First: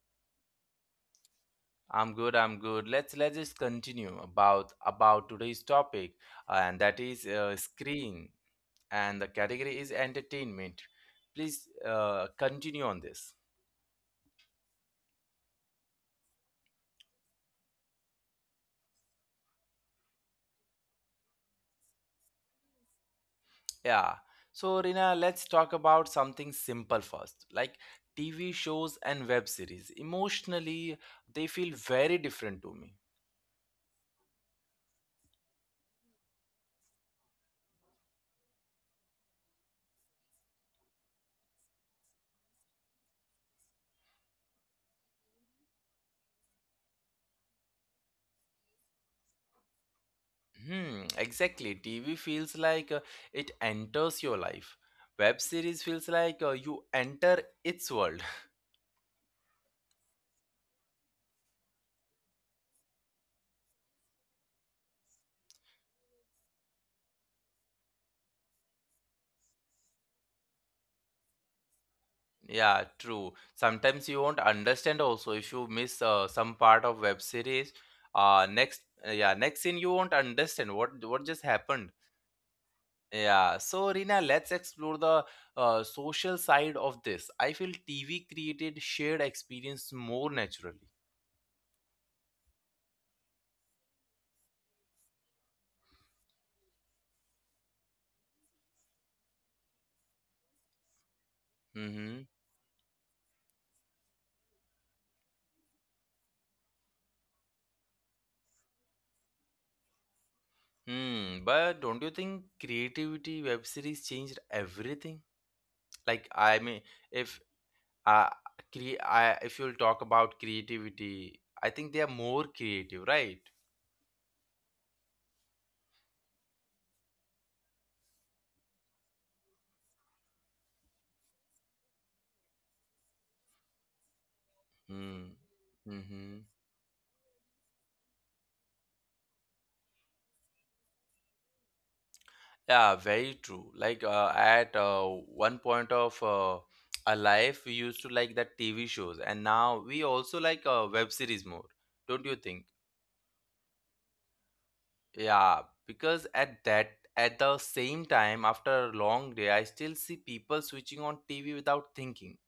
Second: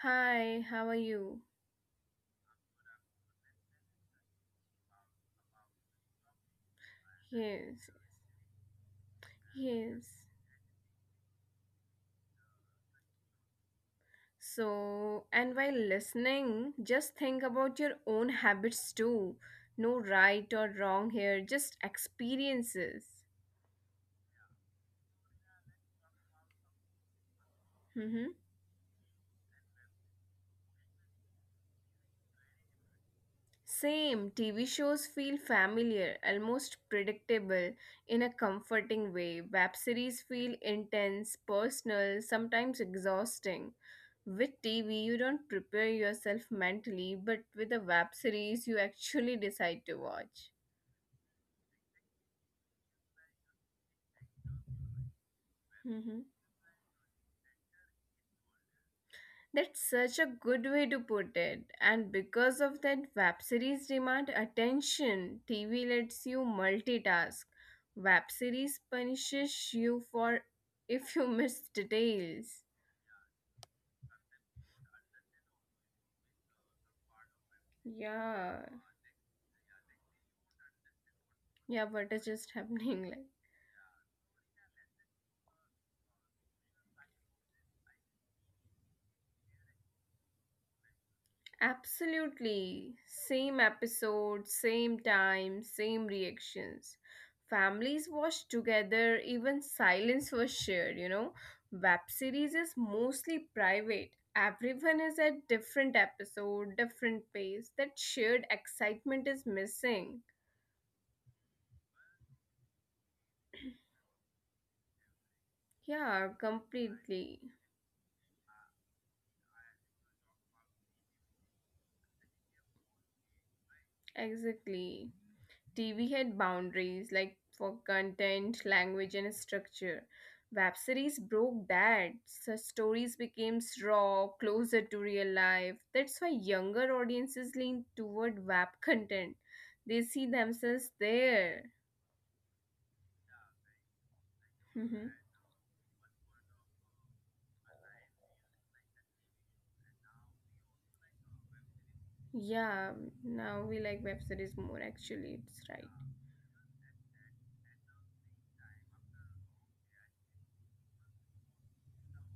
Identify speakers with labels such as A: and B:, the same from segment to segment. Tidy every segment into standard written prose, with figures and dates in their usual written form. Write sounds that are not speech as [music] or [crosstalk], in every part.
A: Hi, how are you?
B: I'm good. I'm good. Let's just continue about today's topic, and that is
A: Yes,
B: screen, and the category is
A: yes.
B: entertainment. Please continue on this.
A: So, and while listening, just think about your own habits too. No right or wrong here, just experiences.
B: Yeah. So, Rina, let's talk about something simple first. Like
A: Mm-hmm.
B: TV shows and web series. Emotionally, they feel very different to me.
A: Same, TV shows feel familiar, almost predictable in a comforting way. Web series feel intense, personal, sometimes exhausting. With TV, you don't prepare yourself mentally, but with a web series, you actually decide to watch.
B: Hmm, exactly. TV feels like, it enters your life. Web series feels
A: Mm-hmm.
B: like, you enter its world. [laughs]
A: That's such a good way to put it. And because of that, web series demand attention. TV lets you multitask. Web series punishes you for [laughs] if you miss details.
B: Yeah, true. Sometimes you won't understand also if you miss some part of web series. Uh,
A: Yeah.
B: next, yeah, next scene you won't understand what just happened.
A: Yeah, what is just happening [laughs] like?
B: Yeah, so Rina, let's explore the social side of this. I feel TV created shared experience more naturally.
A: Absolutely. Same episode, same time, same reactions. Families watched together, even silence was shared. Web
B: Mm-hmm.
A: series is mostly private. Everyone is at different episode, different pace. That shared excitement is missing.
B: Hmm. But don't you think creativity web series changed everything? Like,
A: Yeah,
B: I mean, if
A: completely.
B: uh, if you'll talk about creativity, I think they are more creative, right?
A: Exactly. TV had boundaries like for content, language, and structure. Web series broke that. So stories became raw, closer to
B: Hmm.
A: real life. That's why
B: Mm-hmm.
A: younger audiences lean toward web content. They see themselves there.
B: Yeah, very true. Like, at
A: Mhm.
B: one point of our life, we used to like that TV shows, and now we also like web series more. Don't you think?
A: Yeah, now we like web series more actually.
B: Yeah,
A: It's right.
B: because at the same time, after a long day, I still see people switching on TV without thinking.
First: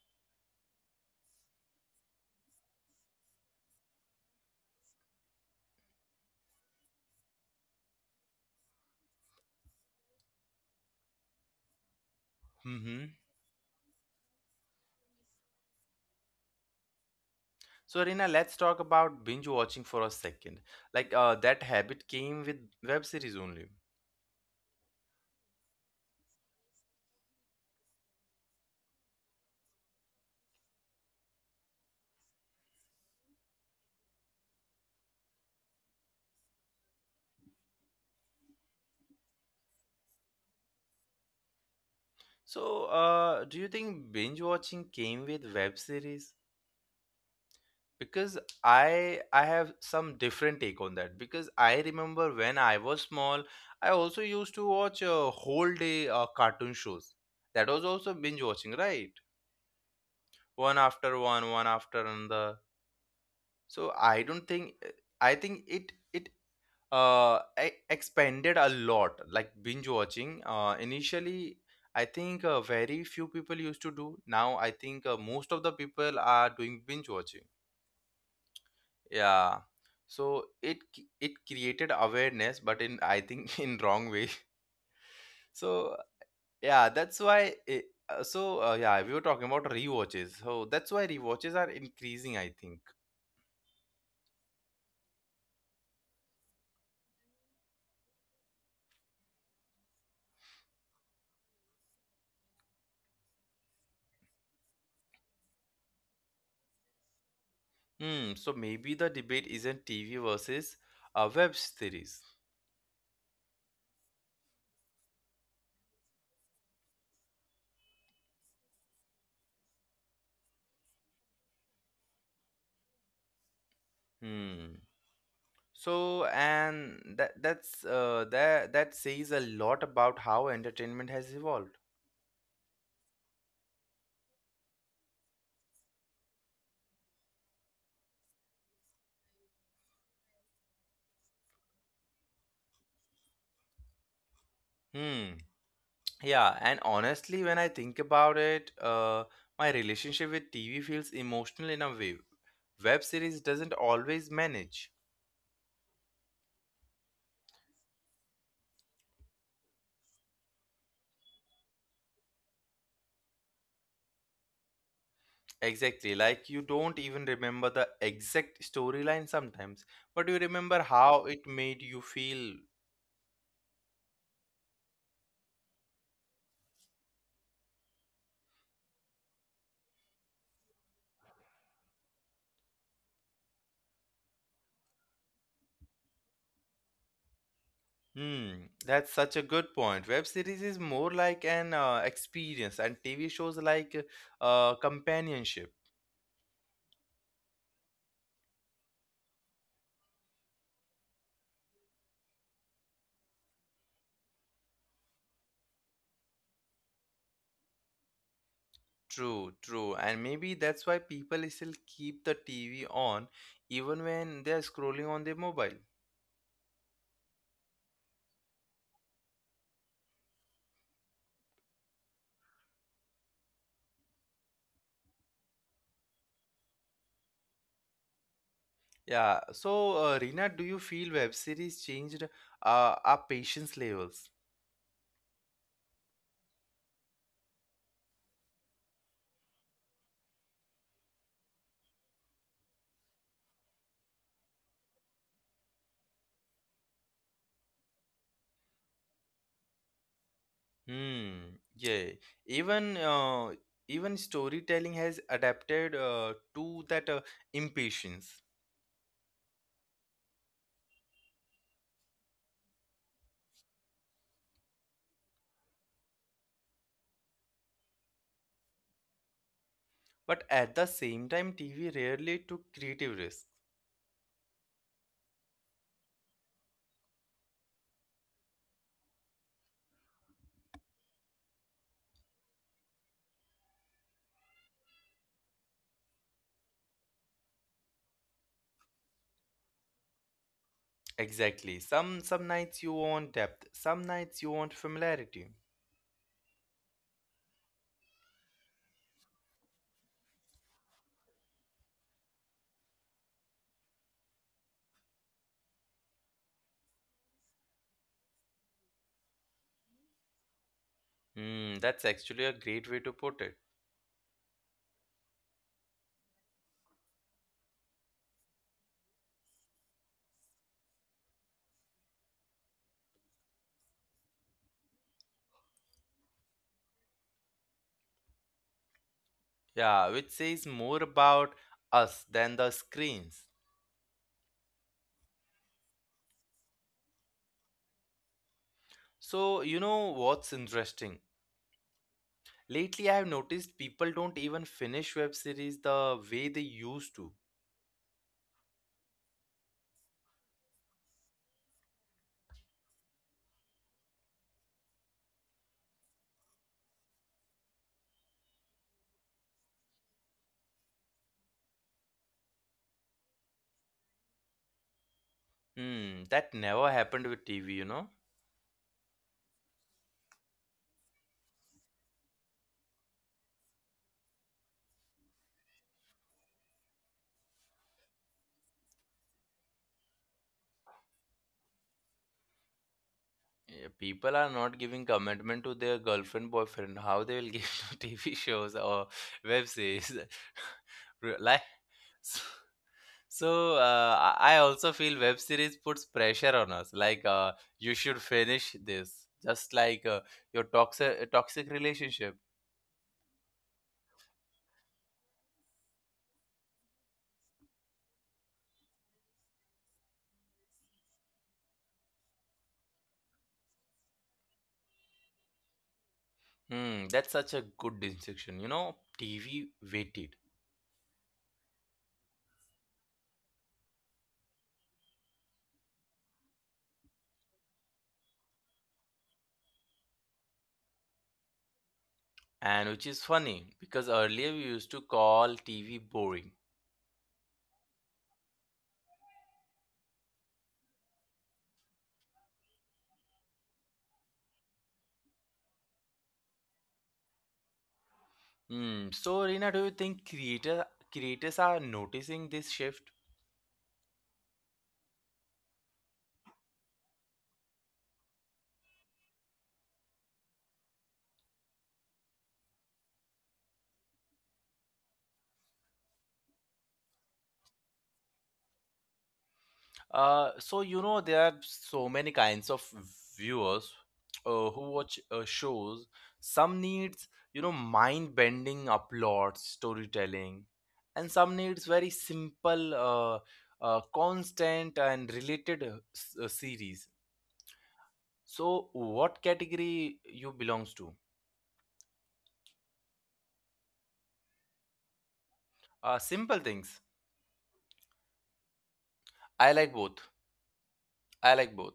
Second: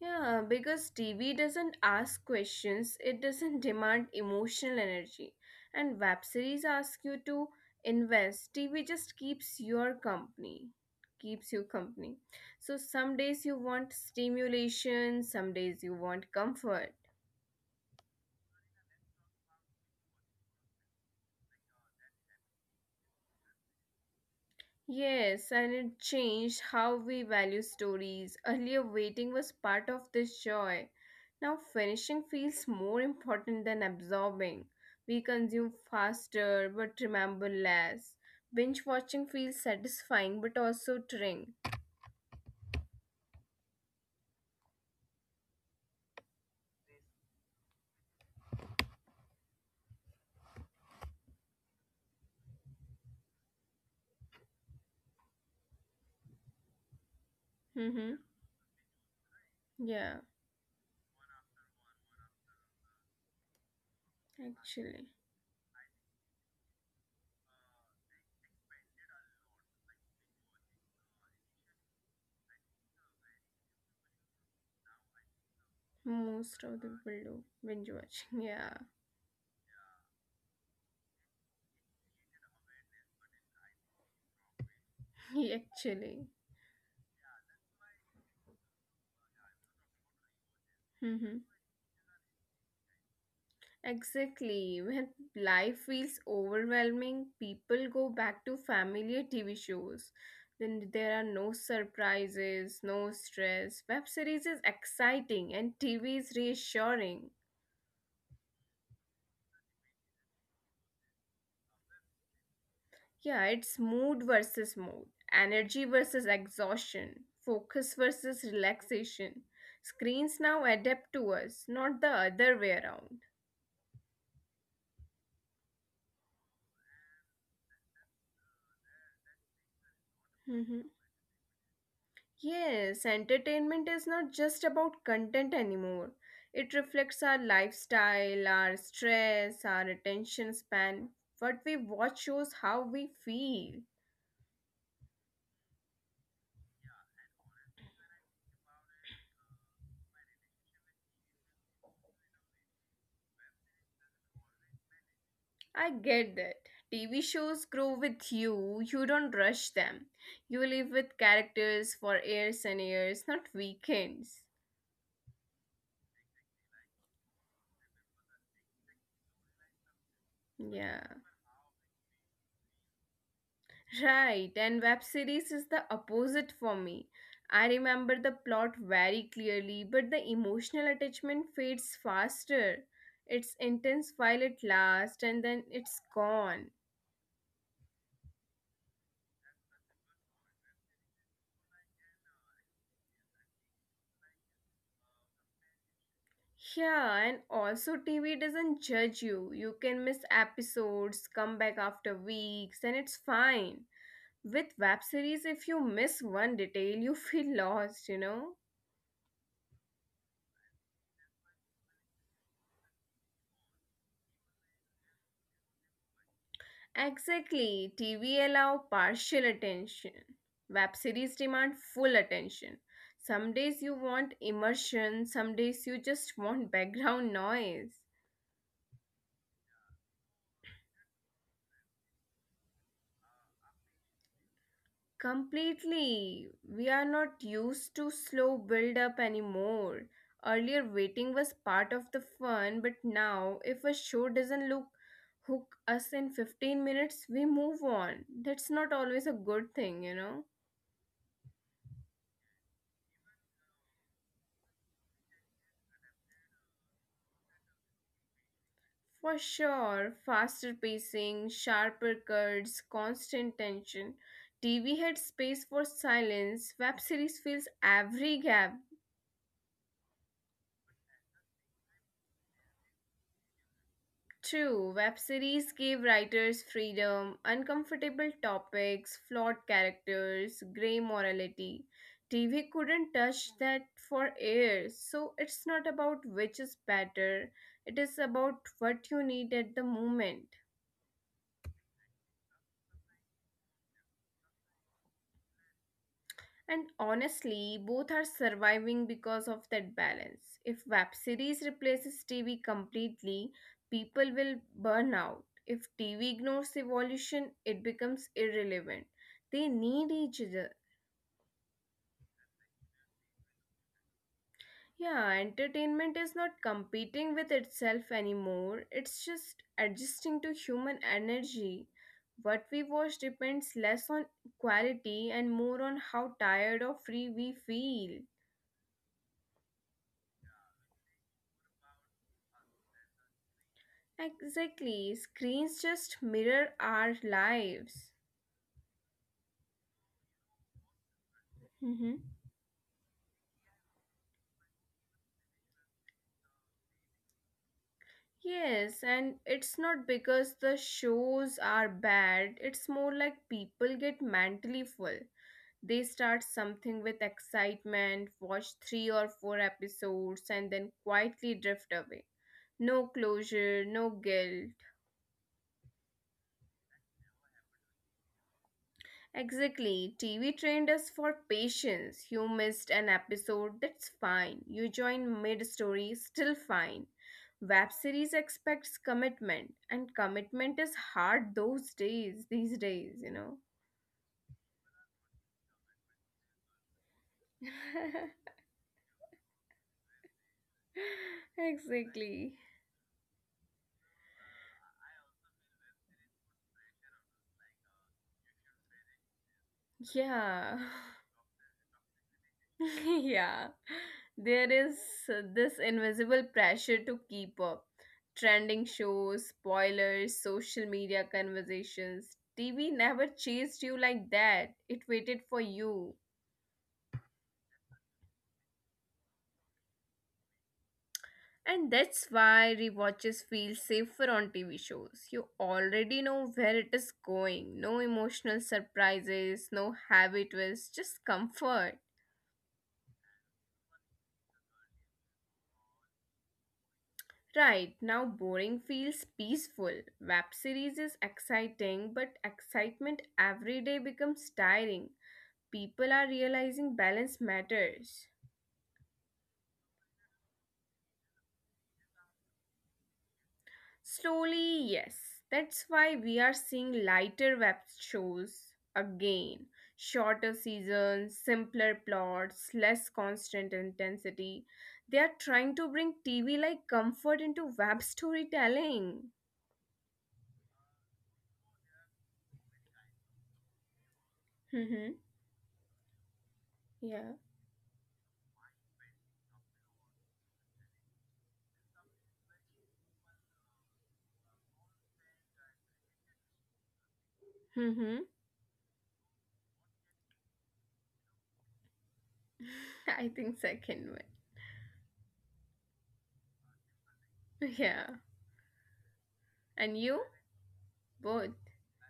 A: Yeah, because TV doesn't ask questions, it doesn't demand emotional energy. And web series ask you to invest. TV just keeps your company, keeps you company. So
B: Hmm.
A: some days you want stimulation, some days you want comfort.
B: So, Rina, let's talk about binge watching for a second. Like, that habit came with web series only.
A: Yes, and it changed how we value stories. Earlier, waiting was part of this joy. Now, finishing feels more important than absorbing. We consume faster but remember less. Binge watching feels satisfying but also tiring.
B: So, do you think binge watching came with web series? Because I have some different take on that, because I remember when I was small, I also used to watch a whole day cartoon shows. That was also
A: Mm-hmm.
B: binge watching, right?
A: Yeah,
B: One after another. So I don't think.
A: actually,
B: I think it uh expanded a lot. Like binge watching, initially, I think very few people used to do. Now I think most of the people are
A: most
B: doing
A: of the
B: binge
A: people
B: watching.
A: do binge watching. [laughs] Yeah,
B: Yeah, so it created awareness, but in, I think, [laughs] in wrong way.
A: [laughs]
B: So,
A: actually.
B: yeah, that's why it, so yeah, we were talking about rewatches, so that's why
A: Mm-hmm.
B: rewatches are increasing, I think.
A: Exactly. When life feels overwhelming, people go back to familiar TV shows. Then there are no surprises, no stress. Web series is exciting and TV is reassuring.
B: Hmm. So maybe the debate isn't TV versus web series.
A: Yeah, it's mood versus mood, energy versus exhaustion, focus versus relaxation. Screens now adapt to us, not the other way around.
B: Hmm. So, and that that's that that says a lot about how entertainment has
A: [laughs]
B: evolved.
A: Yes, entertainment is not just about content anymore. It reflects our lifestyle, our stress, our attention span. What we watch shows how we feel.
B: Hmm. Yeah, and honestly, when I think about it, my relationship with TV feels emotional in a way. Web series doesn't always manage.
A: I get that. TV shows grow with you, you don't rush them. You live with characters for years and years, not weekends.
B: Exactly, like you don't even remember the exact storyline sometimes, but you remember how it made
A: Yeah,
B: you feel.
A: right. And web series is the opposite for me. I remember the plot very clearly, but the emotional attachment fades faster. It's intense while it lasts and then it's gone.
B: Hmm, that's such a good point. Web series is more like an experience, and TV shows like companionship.
A: Yeah, and also TV doesn't judge you. You can miss episodes, come back after weeks, and it's fine. With web series, if you miss one detail, you feel lost, you know?
B: True, true. And maybe that's why people still keep the TV on even when they are scrolling on their mobile.
A: Exactly. TV allow partial attention. Web series demand full attention. Some days you want immersion, some days you just want [laughs] background noise.
B: Yeah. So, Reena, do you feel web series changed our patience levels?
A: Completely. We are not used to slow build up anymore. Earlier waiting was part of the fun, but now if a show doesn't look hook us in 15 minutes, we move on. That's not always a good thing, you know.
B: Hmm. Yeah. Even uh, even storytelling has adapted to that impatience.
A: For sure, faster pacing, sharper cuts, constant tension. TV had space for silence. Web series fills every gap.
B: But at the same time, TV rarely took creative risks.
A: True, web series gave writers freedom, uncomfortable topics, flawed characters, grey morality. TV couldn't touch that for years. So it's not about which is better, it is about what you need at the moment.
B: Exactly. Some nights you want depth, some nights you want familiarity.
A: And honestly, both are surviving because of that balance. If web series replaces TV completely, people will burn out. If TV ignores evolution, it becomes irrelevant. They need each other.
B: Hmm, that's actually a great way to put it.
A: Yeah, entertainment is not competing with itself anymore, it's just adjusting to human energy. What we watch depends less on quality and more on how tired or free we feel.
B: Yeah, which says more about us than the screens.
A: Exactly. Screens just mirror our lives.
B: So, you know what's interesting?
A: Mm-hmm.
B: Lately, I've noticed people don't even finish web series the way they used to.
A: Yes, and it's not because the shows are bad, it's more like people get mentally full. They start something with excitement, watch three or four episodes, and then quietly drift away. No closure, no guilt.
B: Hmm, that never happened with TV, you know?
A: Exactly. TV trained us for patience. You missed an episode, that's fine. You join mid story, still fine. Web series expects commitment, and commitment is hard those days, these days.
B: Yeah, people are not giving commitment to their girlfriend, boyfriend, how they will
A: [laughs]
B: give [laughs] to TV shows or web series. [laughs] Like. [laughs]
A: Exactly.
B: So, I also feel web series puts pressure on us. Like, you should finish this, just like
A: Yeah.
B: your toxic relationship.
A: [laughs] Yeah. There is this invisible pressure to keep up. Trending shows, spoilers, social media conversations. TV never chased you like that, it waited for you.
B: Hmm, that's such a good distinction. You know, TV waited,
A: And that's why rewatches feel safer on TV shows. You already know where it is going. No emotional surprises, no heavy twists, just comfort.
B: and which is funny because earlier we used to call TV boring.
A: Right, now boring feels peaceful. Web series is exciting, but excitement every day becomes tiring. People are realizing balance matters.
B: Hmm. So Rina, do you think creators are noticing this shift?
A: Slowly, yes. That's why we are seeing lighter web shows again. Shorter seasons, simpler plots, less constant intensity. They are trying to bring TV like comfort into web storytelling.
B: So you know there are so many kinds of viewers who
A: Mm-hmm.
B: watch shows. Some
A: Yeah.
B: needs, mind-bending uploads, storytelling, and some needs very simple, constant and related series.
A: Mm-hmm.
B: So what category you belongs to?
A: [laughs] I think second one.
B: Simple things.
A: Yeah,
B: I
A: and
B: like
A: you
B: both.
A: both.
B: I like both.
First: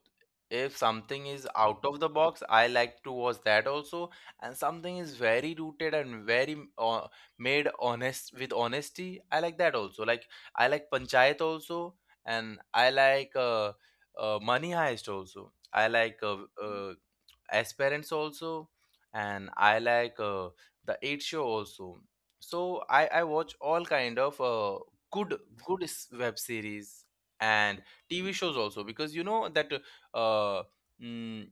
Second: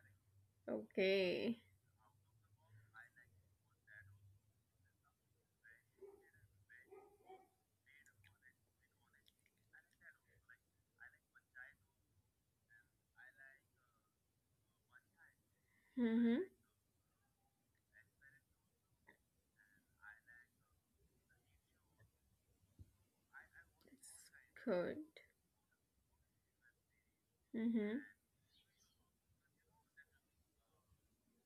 B: If something is
A: Okay.
B: out of the box, I like to watch that also. And something is very rooted and very, made honest with honesty, I like that also. Like, I like Panchayat also, and I like Money Heist also. I like
A: Mhm.
B: uh, Aspirants also, and I like the Eight Show also. So I watch all kind
A: That's
B: of
A: good.
B: good good web series and
A: Mhm.
B: TV shows also, because you know that, uh, mm,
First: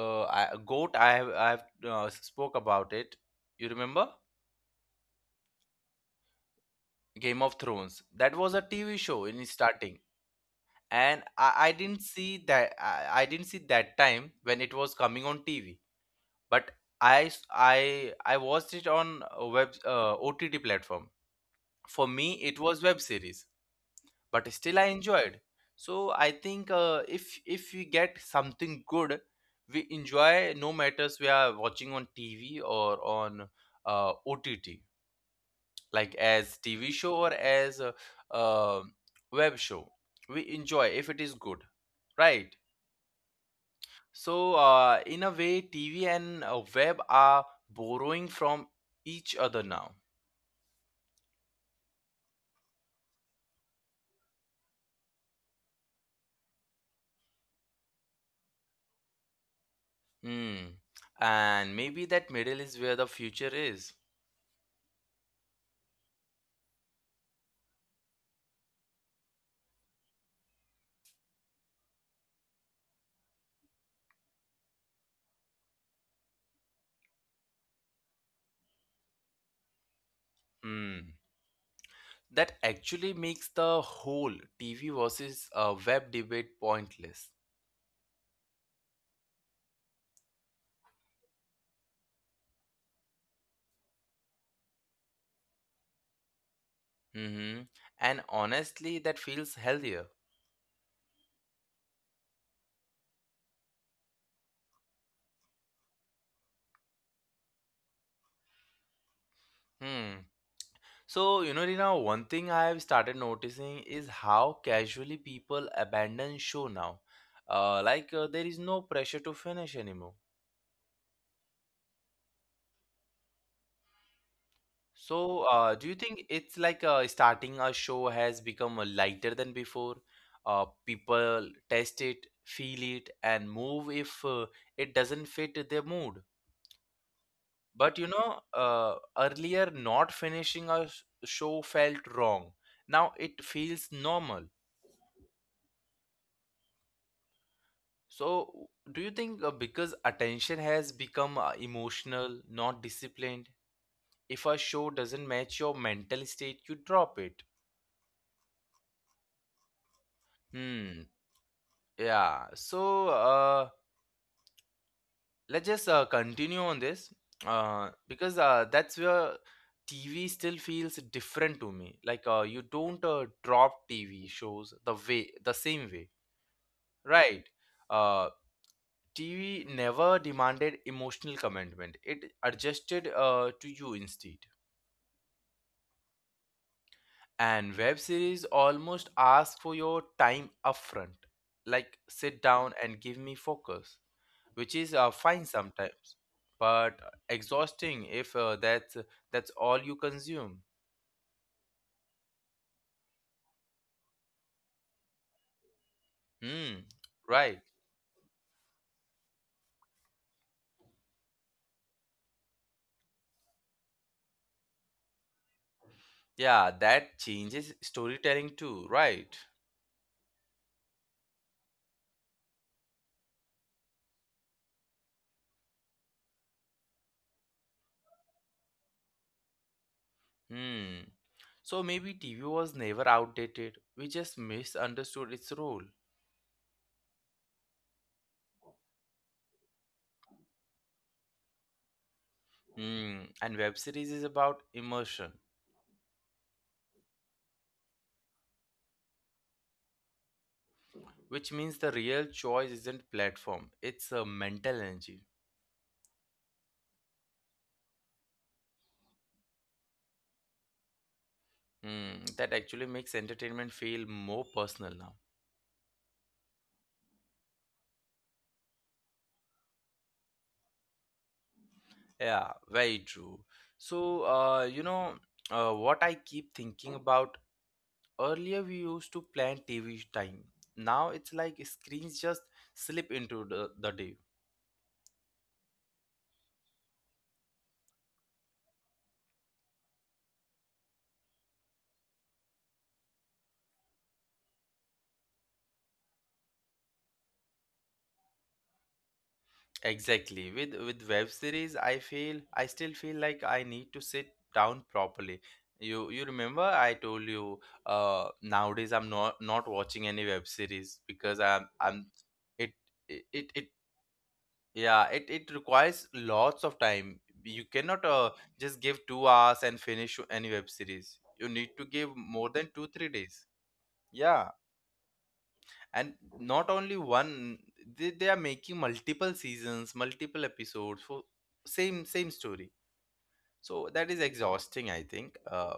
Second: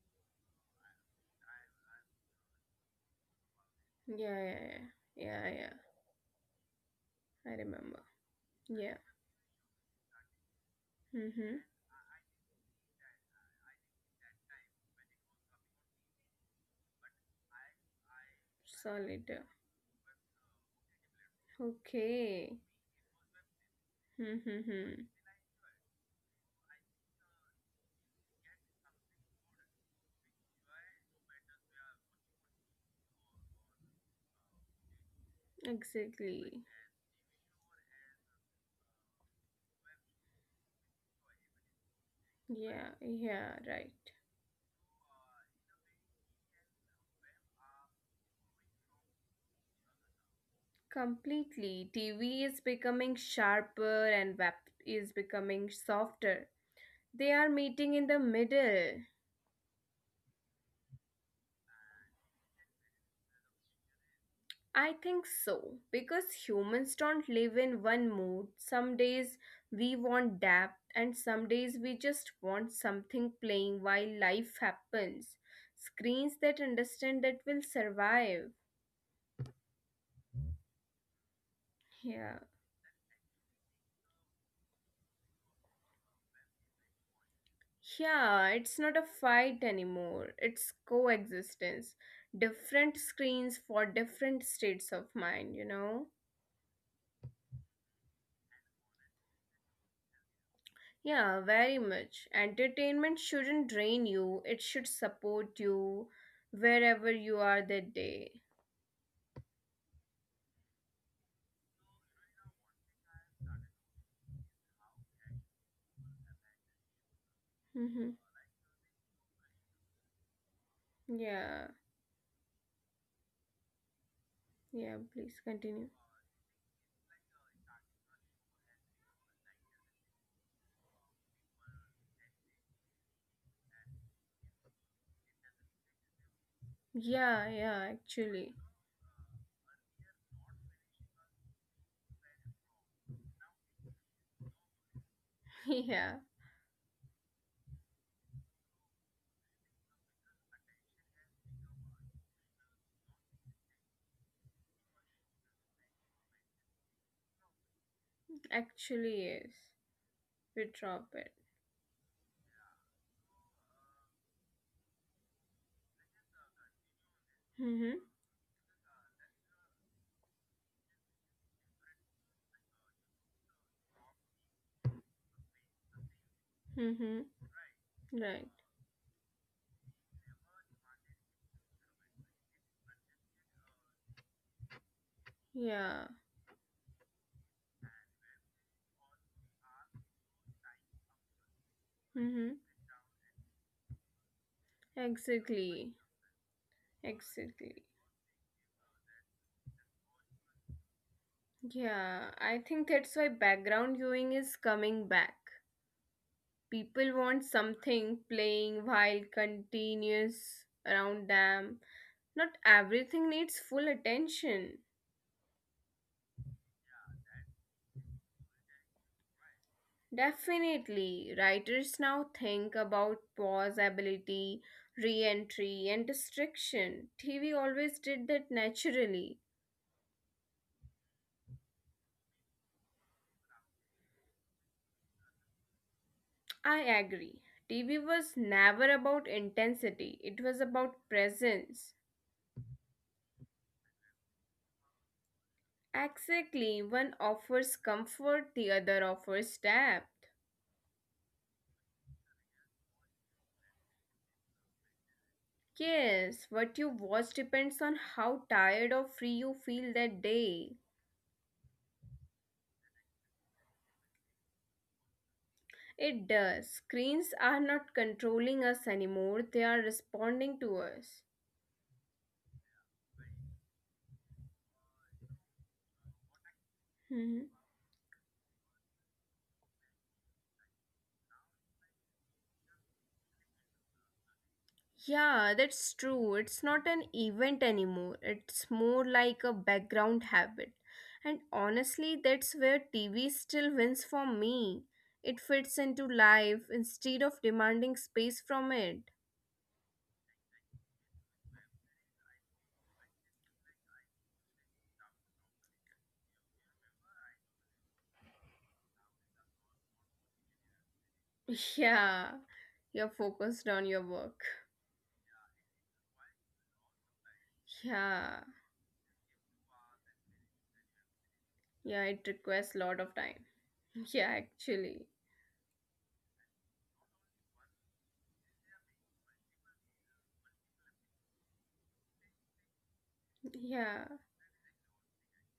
B: goat I have spoke about it. You remember
A: Yeah, yeah, yeah, yeah, yeah.
B: Game
A: I
B: of Thrones?
A: remember.
B: That was a TV
A: Yeah.
B: show in starting, and I,
A: Mhm.
B: I didn't see that, I didn't see that time when it was coming on TV. But I s- I watched it on
A: Solid.
B: a web OTT platform. For me, it
A: Okay.
B: was web series, but still I
A: Mhm.
B: enjoyed. So I think, if we get something good, we enjoy no matters we are watching on TV or on OTT, like as
A: Exactly.
B: TV show or as a, uh, um, web show. We enjoy if it is good, right?
A: Yeah, yeah, right.
B: So, in a way, TV and web are borrowing from each other now.
A: Completely. TV is becoming sharper and web is becoming softer. They are meeting in the middle.
B: Hmm. And maybe that middle is where the future is.
A: I think so, because humans don't live in one mood. Some days we want depth, and some days we just want something playing while life happens. Screens that understand that will survive.
B: Hmm.
A: Yeah.
B: That actually makes the whole TV versus web debate pointless.
A: Yeah, it's not a fight anymore, it's coexistence. Different screens for different states of mind, you know?
B: Hmm. And honestly, that feels healthier.
A: Yeah, very much. Entertainment shouldn't drain you, it should support you wherever you are that day.
B: Hmm. So, Rina, one thing I have started noticing is how casually people abandon show now.
A: Mm-hmm.
B: Like, there is no pressure to finish anymore.
A: Yeah, yeah,
B: So,
A: please
B: do
A: continue.
B: you think it's like, starting a show has become lighter than before? People test it, feel it, and move if it doesn't fit their mood.
A: Yeah, yeah,
B: But
A: actually. [laughs]
B: earlier not finishing a show felt wrong. Now it feels normal.
A: Yeah,
B: So, do you think, because attention has become emotional, not disciplined, if a show doesn't match your mental state, you drop it?
A: actually, yes. We
B: Hmm.
A: drop it.
B: Yeah. So, let's just continue on this,
A: Mm-hmm.
B: because that's where TV still feels different to me. Like, you don't drop TV shows the same way.
A: Mm-hmm.
B: Right. Uh,
A: Right.
B: TV never demanded emotional commitment. It adjusted to you instead.
A: Yeah.
B: And web series almost ask for your time upfront. Like, sit
A: Mm-hmm.
B: down and give me focus, which is fine
A: Exactly.
B: sometimes, but
A: Exactly.
B: exhausting if that's all you consume.
A: Yeah, I think that's why background viewing is coming back.
B: Hmm.
A: People
B: Right.
A: want something playing while continuous around them. Not everything needs full attention.
B: Yeah, that changes storytelling too, right?
A: Definitely, writers now think about pausability, re entry, and distraction. TV always did that naturally.
B: Hmm. So maybe TV was never outdated, we just misunderstood its role.
A: I agree. TV was never about intensity, it was about presence.
B: Hmm. And web series is about immersion,
A: Exactly, one offers comfort, the other offers depth.
B: which means the real choice isn't platform, it's a mental energy.
A: Yes, what you watch depends on how tired or free you feel that day.
B: Hmm. That actually makes entertainment feel more personal now.
A: It does. Screens are not controlling us anymore, they are responding to us.
B: Yeah, very true. So, what I keep thinking about,
A: Mhm.
B: earlier we used to plan TV time. Now it's like screens just slip into the day.
A: Yeah, that's true. It's not an event anymore, it's more like a background habit. And honestly, that's where TV still wins for me. It fits into life instead of demanding space from it.
B: Exactly. With web series, I still feel like I need to sit down properly. You remember I told you, nowadays I'm not watching any web series, because
A: [laughs]
B: I'm
A: Yeah,
B: it
A: you're
B: it it, it
A: focused on your work.
B: yeah, it requires lots of time. You cannot,
A: Yeah,
B: just give 2 hours and finish any web series. You need to
A: yeah,
B: give
A: it
B: more than two
A: requires a
B: three
A: lot of
B: days.
A: time. [laughs] Yeah,
B: Yeah,
A: actually.
B: and not only one, they are making multiple seasons, multiple episodes for same story. So that is
A: Yeah.
B: exhausting, I think.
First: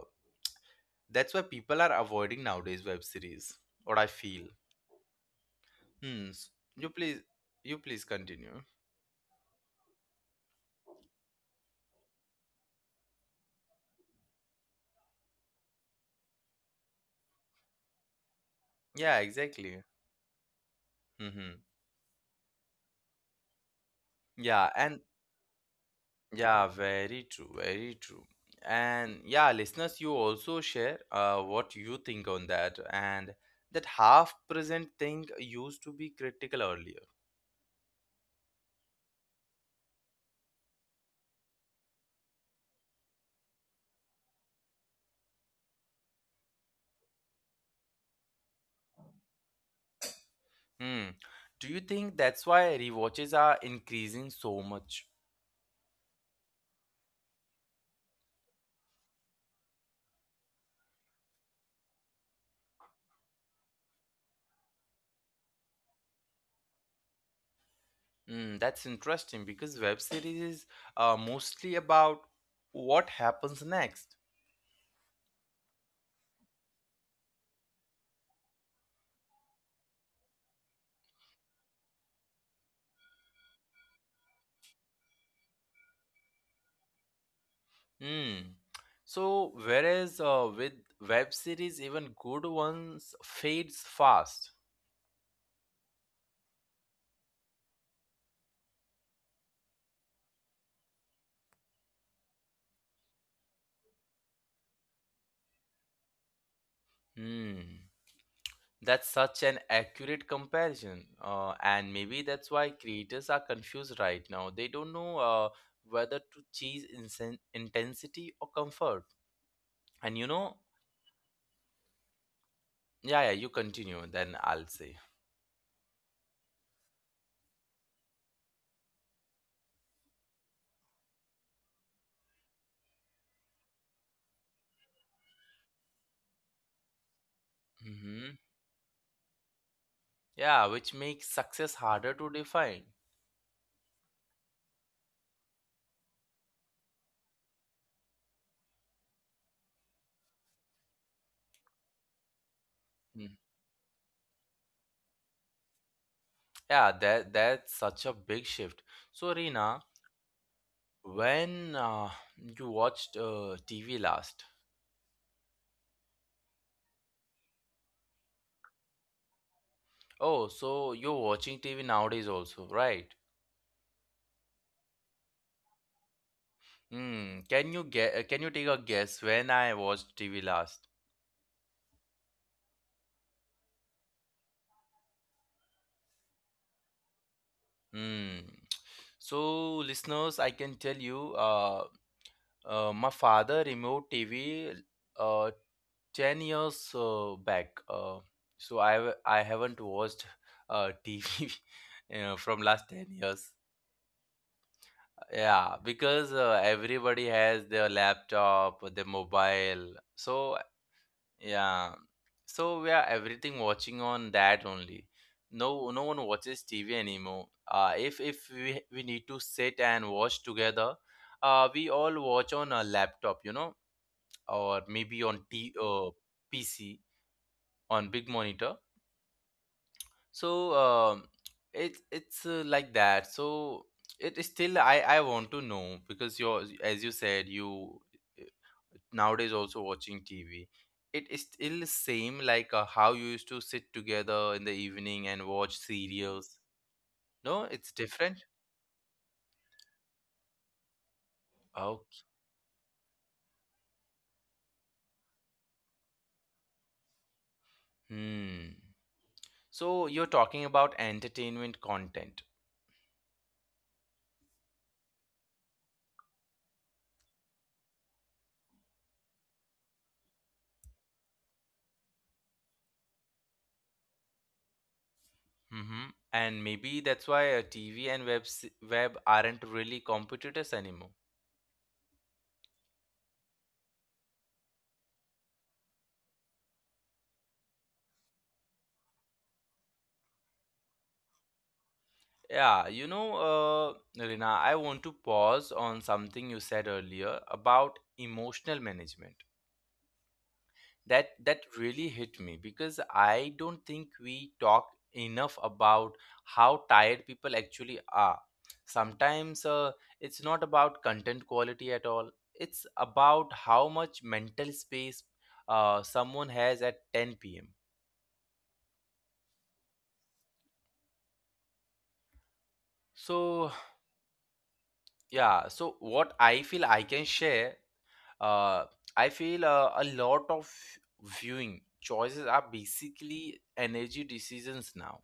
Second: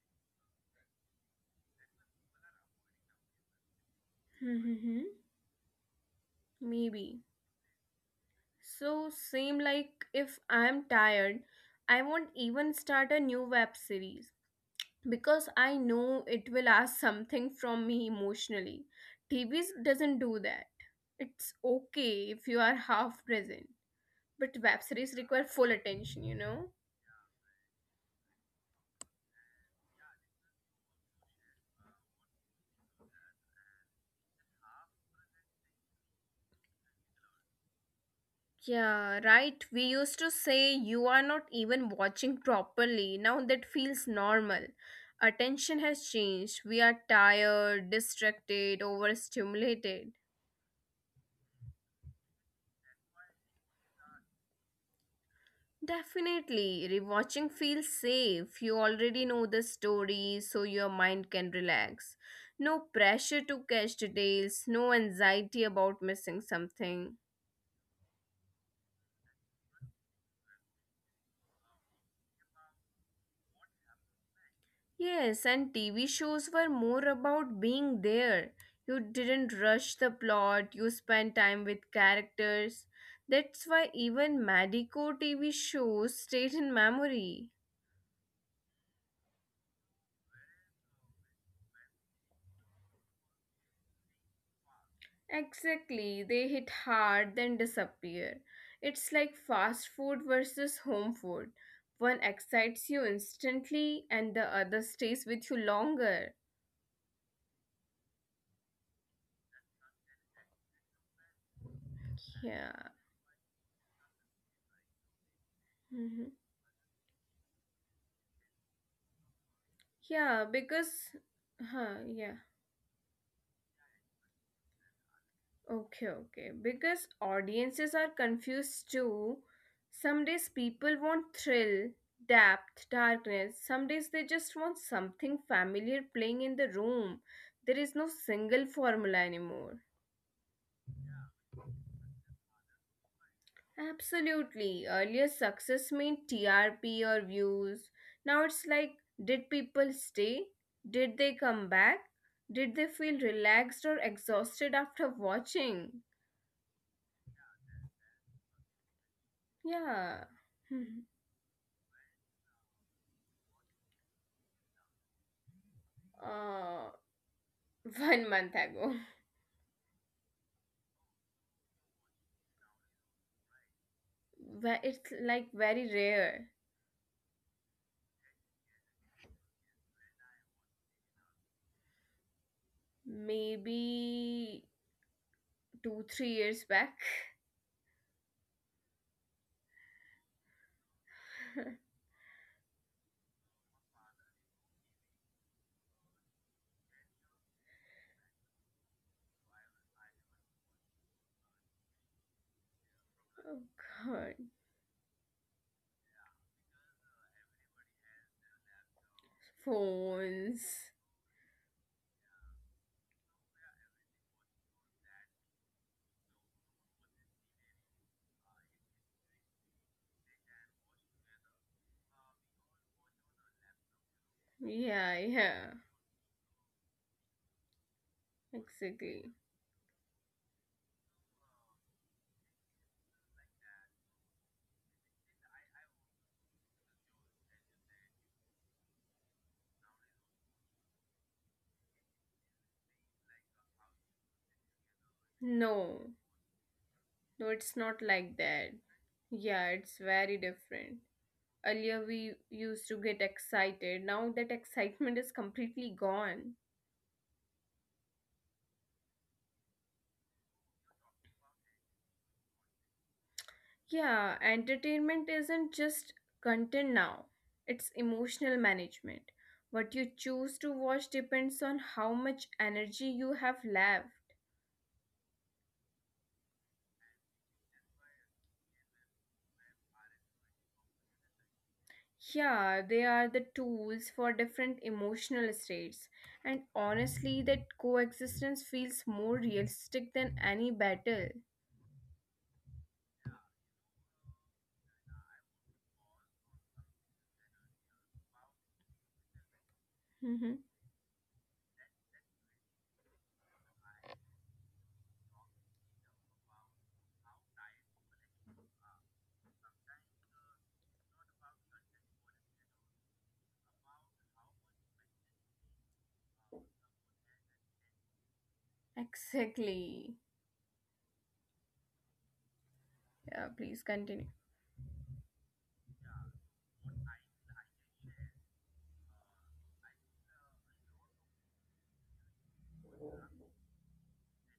B: That's why people are avoiding nowadays web series, what I feel.
A: Mm-hmm.
B: Hmm. You please
A: Maybe.
B: you please continue.
A: So same like if I'm tired, I won't even start a new web series because I know it will ask something from me emotionally.
B: Yeah,
A: TVs
B: exactly.
A: doesn't do that.
B: Mm-hmm.
A: It's okay if you are half present, but
B: Yeah.
A: web
B: And
A: series require full attention, you
B: yeah,
A: know?
B: very true, very true. And yeah, listeners, you also share, what you think on that. And that half present thing used to be critical earlier.
A: Yeah, right. We used to say you are not even watching properly. Now that feels normal. Attention has changed. We are tired, distracted, overstimulated.
B: Hmm. Do you think that's why rewatches are increasing so much?
A: Definitely, rewatching feels safe. You already know the story, so your mind can relax. No pressure to catch details, no anxiety about missing something.
B: Hmm, that's interesting because web series is mostly about what happens next.
A: Yes, and TV shows were more about being there. You didn't rush the plot, you spent time with characters. That's why even Madico TV shows stayed in memory.
B: Hmm. So, whereas with web series, even good ones fades fast.
A: Exactly, they hit hard then disappear. It's like fast food versus home food. One excites you instantly and the other stays with you longer.
B: Hmm. That's such an accurate comparison, and maybe that's why
A: Yeah.
B: creators are confused right now. They don't know whether to
A: Mhm.
B: choose intensity or comfort. And
A: Yeah, because yeah.
B: yeah, yeah, you continue, then I'll say.
A: Okay, okay. Because audiences are confused too. Some days people want thrill, depth, darkness. Some days they just want something familiar playing in the room. There is
B: Hmm.
A: no single formula anymore.
B: Yeah, which makes success harder to define.
A: Absolutely. Earlier success meant TRP or views. Now it's like did people stay? Did they come back? Did they
B: Mm.
A: feel relaxed or exhausted after watching?
B: Yeah, that's such a big shift. So, Reena,
A: Yeah.
B: when you watched TV last?
A: [laughs] uh, One month ago.
B: Oh, so you're watching TV nowadays also, right?
A: Where it's like very rare.
B: Hmm. Can you get? Can you take a guess when I watched TV last?
A: Maybe two, 3 years back.
B: Hmm. So, listeners, I can tell you,
A: [laughs] Oh
B: my father removed TV uh, 10 years back. I haven't watched TV [laughs] you know, from last 10 years.
A: god.
B: Yeah, because everybody has their laptop, their mobile, so
A: Phones.
B: yeah, so we are everything watching on that only. No, no one watches TV anymore. If we need to sit and watch together, we all watch on a laptop, you know, or maybe on
A: Yeah,
B: t
A: yeah.
B: PC, on big monitor.
A: Exactly.
B: So it's like that. So it is still, I want to know, because you're, as you said, you, uh, nowadays also watching TV. It is still same like how you used to sit together in the evening and watch serials.
A: No.
B: No, it's
A: No, it's
B: different.
A: not like that. Yeah, it's very different.
B: Okay.
A: Earlier we used to get excited. Now that excitement is completely gone.
B: Hmm. So you're talking about entertainment content.
A: Yeah, entertainment isn't just content now, it's emotional management. What you choose to watch depends on how much energy you have left.
B: Mm-hmm. And maybe that's why TV and web aren't really competitors anymore.
A: Yeah, they are the tools for different emotional states, and honestly, that coexistence feels more realistic than any battle.
B: Yeah, you know, Rina, I want to pause on something you said earlier about emotional management.
A: Mhm.
B: That really hit me because I don't think we talk enough about how tired people actually are. Sometimes it's not about content quality at all. It's about how much mental space someone has at 10 p.m.
A: Exactly.
B: So,
A: Yeah, please continue.
B: yeah, so what I feel I can share, uh, I feel a lot of viewing choices are basically energy decisions now.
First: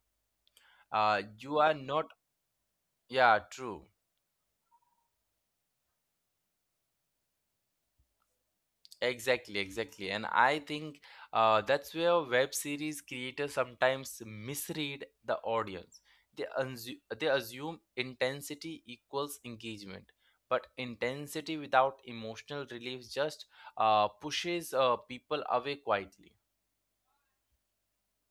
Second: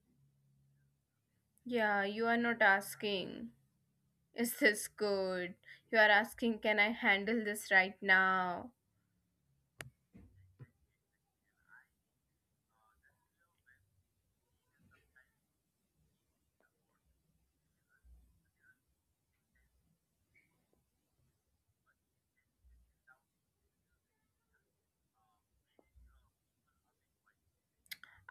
B: You are
A: Yeah,
B: not —
A: you are not
B: yeah,
A: asking,
B: true.
A: is this good? You are asking, can I handle this right now?
B: Exactly, exactly. And I think that's where web series creators sometimes misread the audience. They assume intensity equals engagement, but intensity without emotional relief just pushes people away quietly.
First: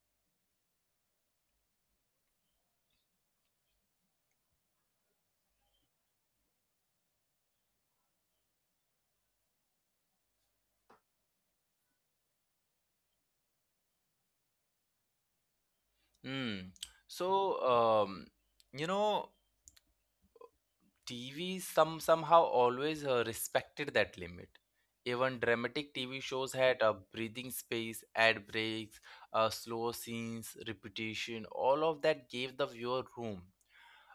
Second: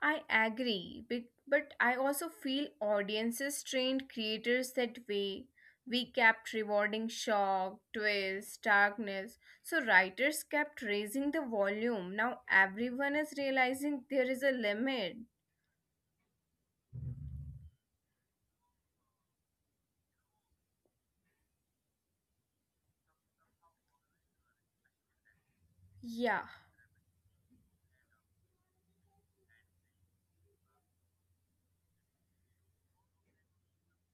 A: I agree, but I also feel audiences trained creators that way. We kept rewarding shock, twist, darkness. So writers kept raising the volume. Now everyone is realizing there is a limit.
B: Mm. So, you know, TV somehow always respected that limit. Even dramatic TV
A: Yeah,
B: shows had a breathing space, ad breaks, slow scenes, repetition. All of that gave the viewer room.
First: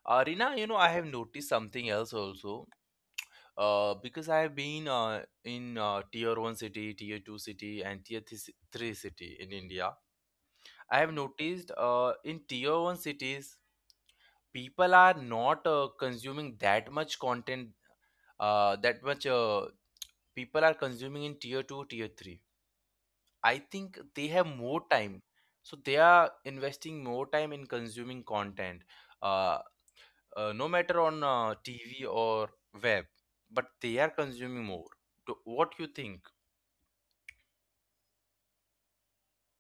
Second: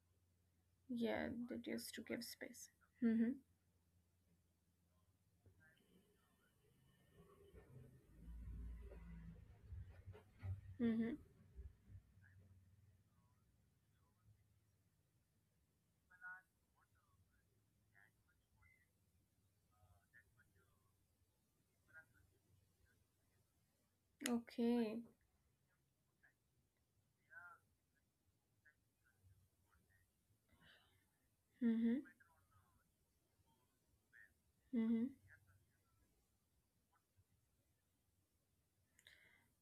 B: Rina, you know, I have
A: yeah,
B: noticed
A: that
B: something
A: used to
B: else
A: give
B: also.
A: space. Mm-hmm.
B: Because I have been in tier 1 city, tier 2 city, and three city in India. I have
A: Mm-hmm.
B: noticed in tier 1 cities people are not consuming that much content, that much people are consuming in tier 2, tier 3. I think they have more
A: Okay.
B: time, so they are investing more time in consuming content, uh, no matter on
A: Mm-hmm.
B: TV or web, but they are consuming more.
A: Mm-hmm.
B: What you think?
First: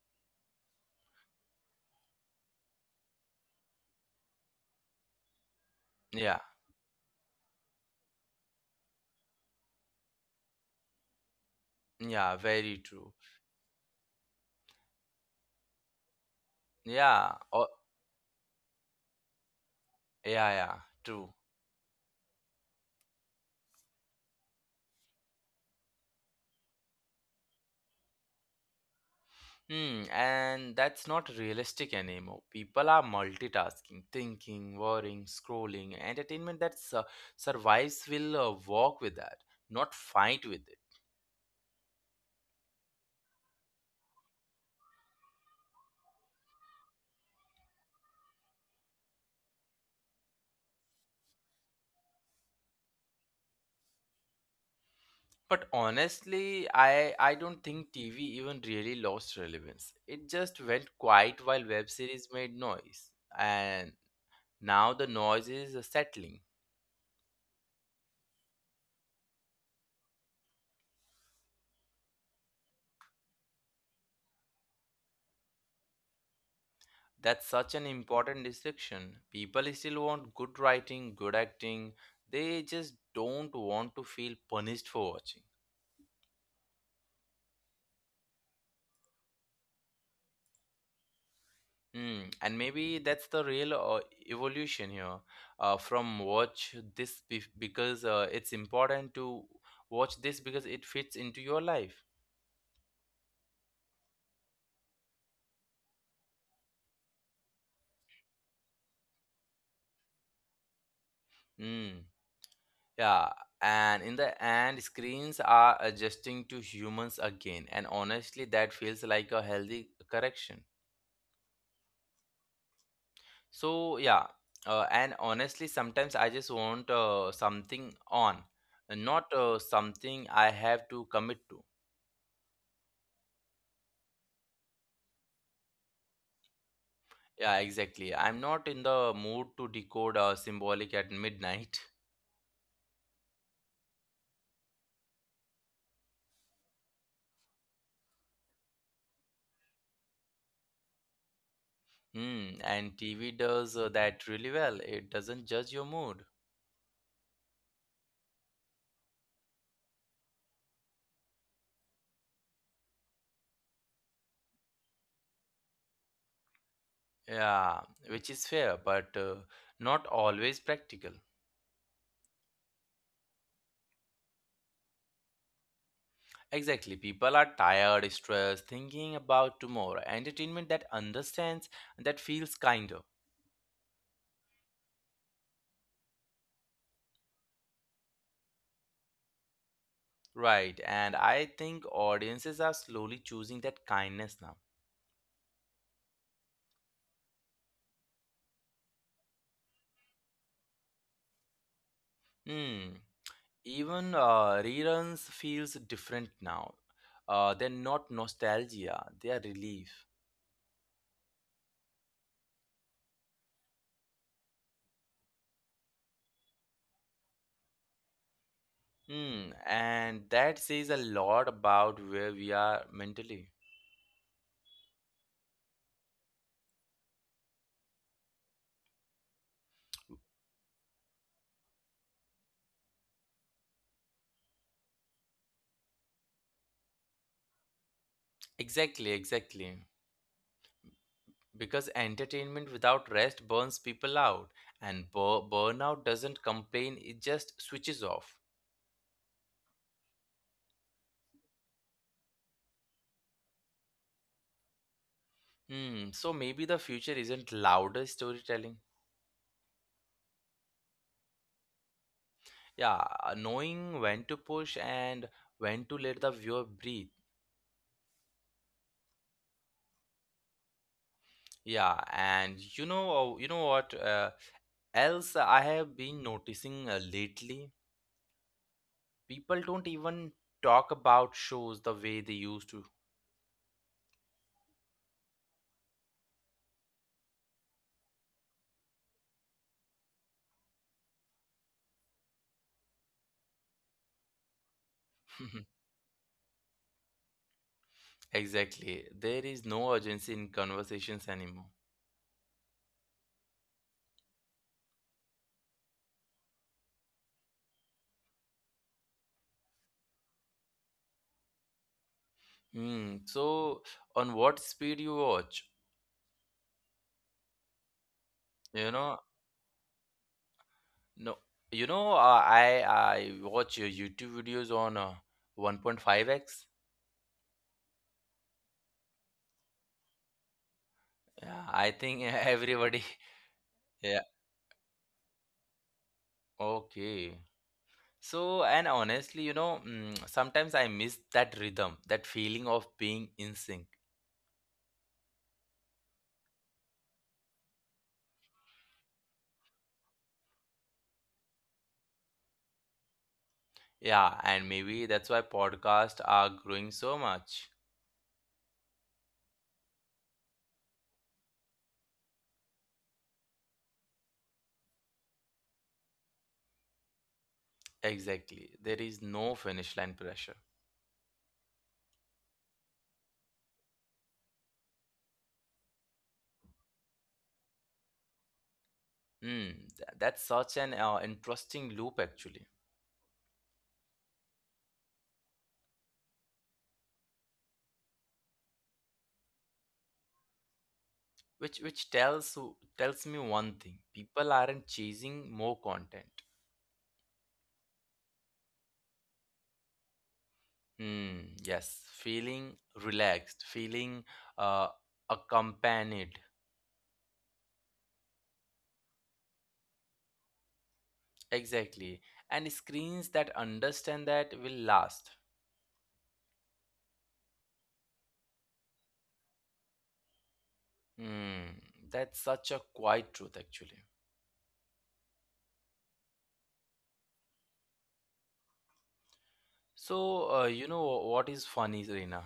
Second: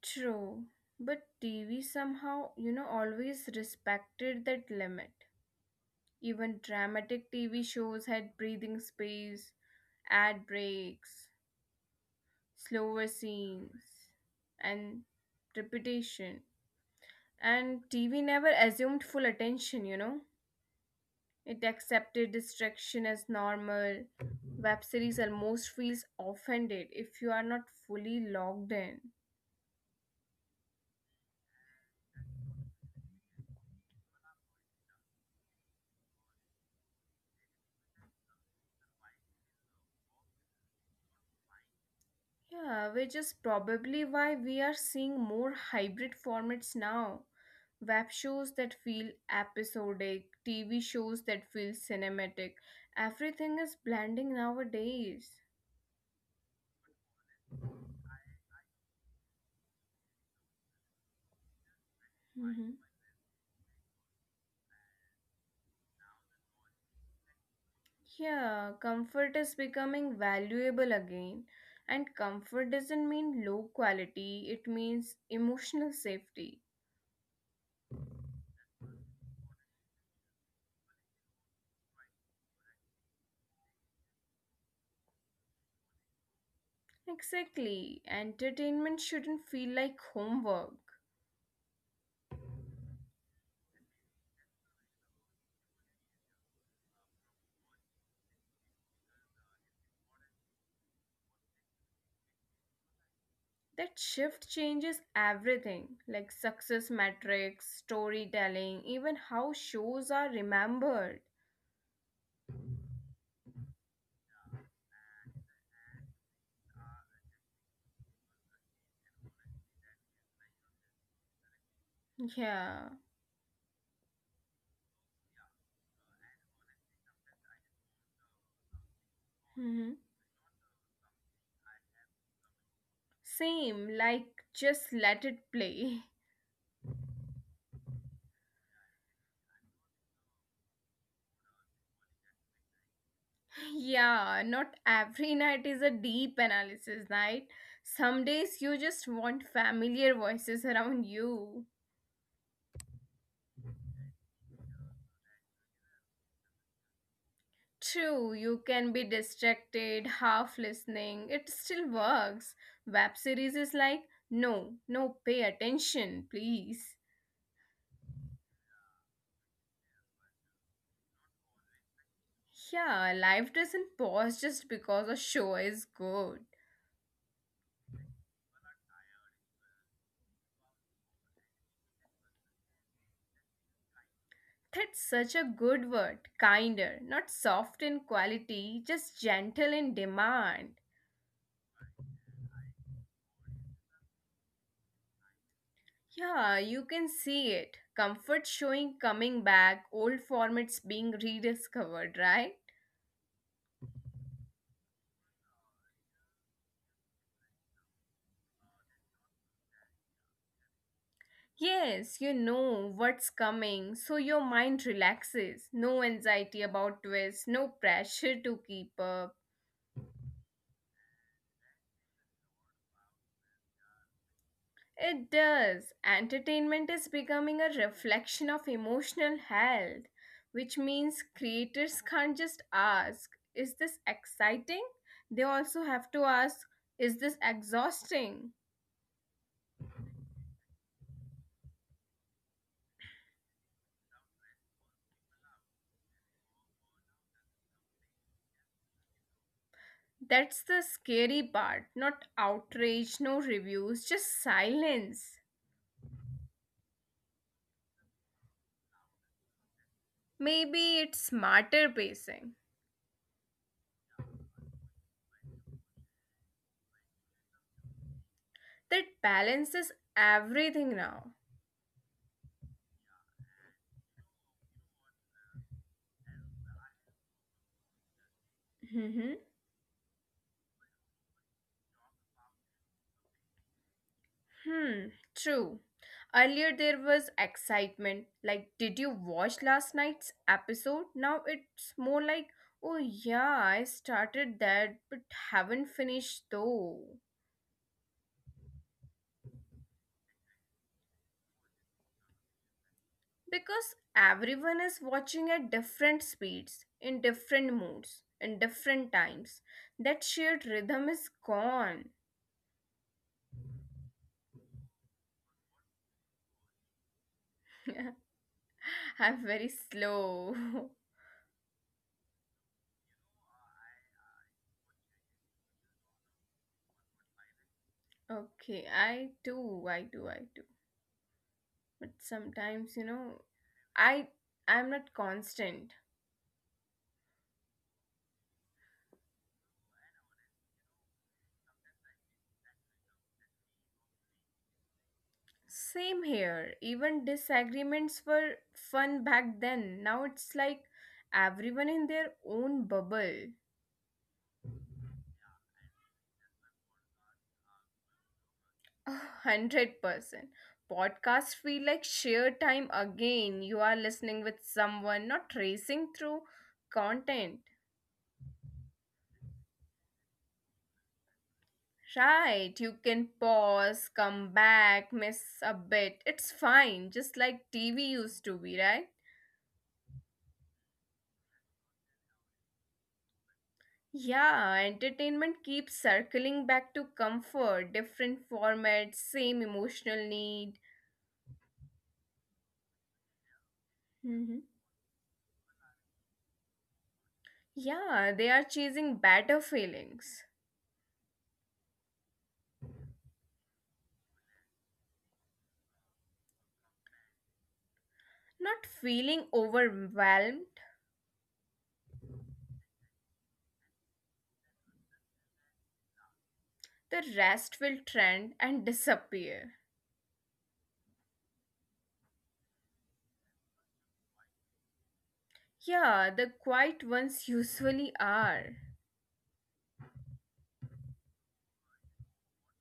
A: True. But TV somehow, always respected that limit.
B: Yeah,
A: Even dramatic TV shows had breathing space, ad breaks,
B: yeah, very
A: slower
B: true.
A: scenes, and repetition.
B: Yeah, or
A: And TV never assumed full attention, you know?
B: yeah, yeah, true.
A: It accepted distraction as normal. Web series almost feels offended if you are not fully logged in.
B: Hmm, and that's not realistic anymore. People are multitasking, thinking, worrying, scrolling. Entertainment that survives will walk with that, not fight with it.
A: Yeah, which is probably why we are seeing more hybrid formats now web shows that feel episodic, TV shows that feel cinematic. Everything is blending nowadays.
B: But honestly, I don't think TV even really lost relevance. It just went quiet while web
A: Mhm.
B: series made noise, and now the noise is settling.
A: Yeah, comfort is becoming valuable again. And comfort doesn't mean low quality, it means emotional safety.
B: That's such an important distinction. People still want good writing, good acting. They just don't want to feel punished for watching.
A: Exactly. Entertainment shouldn't feel like homework.
B: Hmm. And maybe that's the real evolution here, from watch this because it's important to watch this because it fits into your life.
A: That shift changes everything, like success metrics, storytelling, even how shows are remembered.
B: Hmm. Yeah. And in the end, screens are adjusting to humans again. And honestly, that feels like a healthy correction.
A: Yeah.
B: So yeah, and honestly, sometimes I just want something on, not
A: Mhm.
B: something I have to commit to.
A: Same, like just let it play.
B: Yeah, exactly. I'm not in the mood to decode symbolic at midnight. [laughs]
A: [laughs] yeah, not every [laughs] night is a deep analysis night. Some days you just want familiar voices around you.
B: Hmm, and TV does that really well. It doesn't judge your mood.
A: True, you can be distracted, half listening, it still works. Web series is like, no, no, pay attention, please.
B: Yeah, which is fair, but not always practical.
A: Yeah, life doesn't pause just because a show is good.
B: Exactly. People are tired, stressed, thinking about tomorrow. Entertainment that understands, that feels kinder.
A: That's such a good word. Kinder, not soft in quality, just gentle in demand.
B: Right, and I think audiences are slowly choosing that kindness now.
A: Yeah, you can see it. Comfort showing coming back, old formats being rediscovered, right?
B: Hmm. Even reruns feels different now. They're not nostalgia; they are relief.
A: Yes, you know what's coming, so your mind relaxes. No anxiety about twists, no pressure to keep up.
B: Hmm. And that says a lot about where we are mentally.
A: It does. Entertainment is becoming a reflection of emotional health, which means creators can't just ask, is this exciting? They also have to ask, is this exhausting?
B: Exactly, exactly. Because entertainment without rest burns people out, and burnout doesn't complain; it just switches off.
A: That's the scary part. Not outrage, no reviews, just silence.
B: Hmm. So maybe the future isn't louder storytelling.
A: Maybe it's smarter pacing
B: Yeah, knowing when to push and when to let the viewer breathe.
A: that balances everything now.
B: Yeah, and you know what else I have been noticing lately?
A: Hmm.
B: People don't even talk about shows the way they used to.
A: Hmm, true. Earlier there was excitement, like, did you watch last night's episode? Now it's more like, oh yeah, I started that but haven't
B: [laughs]
A: finished though.
B: Exactly. There is no urgency in conversations anymore.
A: Because everyone is watching at different speeds, in different moods, in different times. That shared rhythm is gone.
B: Hmm. So, on what speed you watch?
A: [laughs]
B: You know,
A: I'm very slow.
B: no, you know, I watch YouTube videos on 1.5x.
A: [laughs] okay, I do, I do, I do.
B: Yeah, I
A: But
B: think
A: sometimes, you
B: everybody.
A: know,
B: [laughs]
A: I
B: Yeah,
A: I'm not constant.
B: okay. So, and honestly, you know, sometimes I miss that rhythm, that feeling of being in sync.
A: Same here. Even disagreements were fun back then. Now it's like everyone in their own bubble.
B: Yeah, and maybe that's why podcasts are growing so much.
A: [laughs] 100%. Podcasts feel like sheer time again. You are listening with someone, not racing through content.
B: Exactly. There is no finish line pressure.
A: Right, you can pause, come back, miss a bit. It's fine, just like TV used to be, right?
B: Hmm, that's such an interesting loop, actually,
A: Yeah, entertainment keeps circling back to comfort, different formats, same emotional need.
B: which tells me one thing.
A: Hmm.
B: People aren't chasing more content.
A: Yeah, they are chasing better feelings.
B: Hmm. Yes, feeling relaxed, feeling uh, accompanied.
A: Not feeling overwhelmed,
B: Exactly. And screens that understand that will last.
A: the rest will trend and disappear.
B: Hmm. That's such a quiet truth, actually.
A: Yeah, the quiet ones usually are.
B: So, you know what is funny, Reena?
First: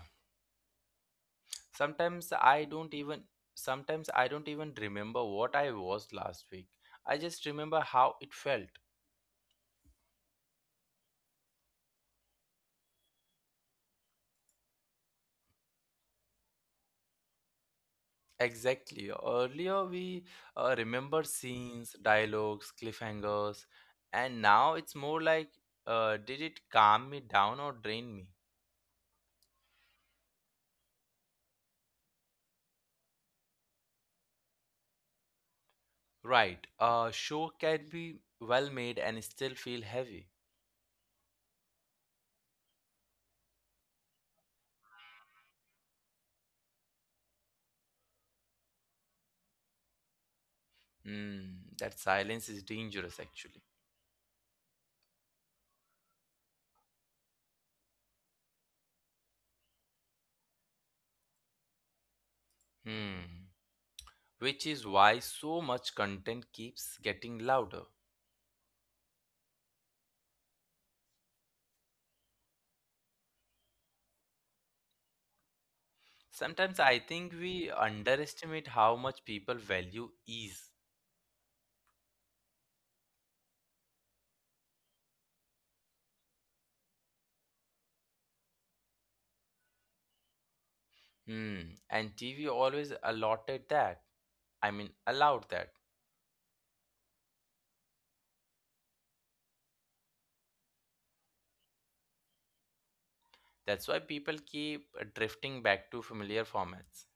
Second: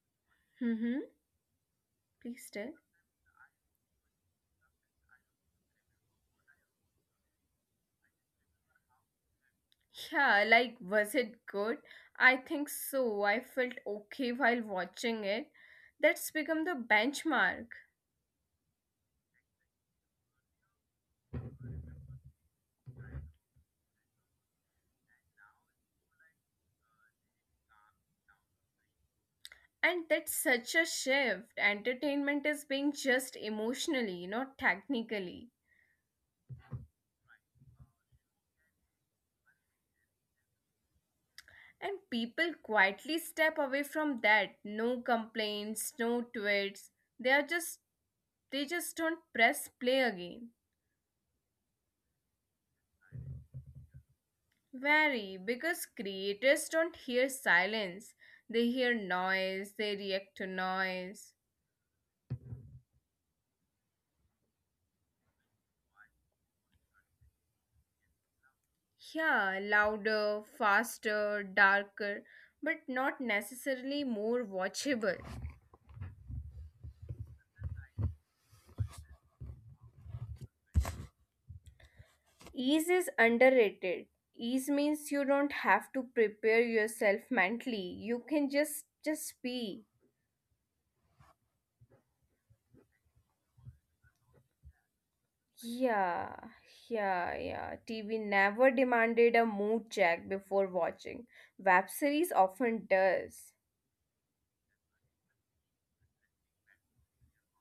A: Hmm.
B: Sometimes
A: Please
B: I
A: tell.
B: don't even, sometimes I don't even remember what I was last week. I just remember how it felt.
A: Yeah, like, was it good? I think so. I felt okay while watching it. That's become the benchmark.
B: Exactly. Earlier, we remember scenes, dialogues, cliffhangers, and now it's more like, did it calm me down or drain me?
A: And that's such a shift. Entertainment is being just emotionally, not technically.
B: Right. A show can be well made and still feel heavy.
A: And people quietly step away from that. No complaints, no tweets. They are just they just don't press play again.
B: Mm, that silence is dangerous, actually.
A: Very because creators don't hear silence. They hear noise, they react to noise.
B: Hmm. Which is why so much content keeps getting louder.
A: Yeah, louder, faster, darker, but not necessarily more watchable.
B: Sometimes I think we underestimate how much people value ease.
A: Ease is underrated. Ease means you don't have to prepare yourself mentally. You can just be.
B: Hmm. And TV always allotted that. I mean, allowed that.
A: Yeah, yeah, yeah. TV never demanded a mood check before watching. Web series often does.
B: That's why people keep drifting back to familiar formats.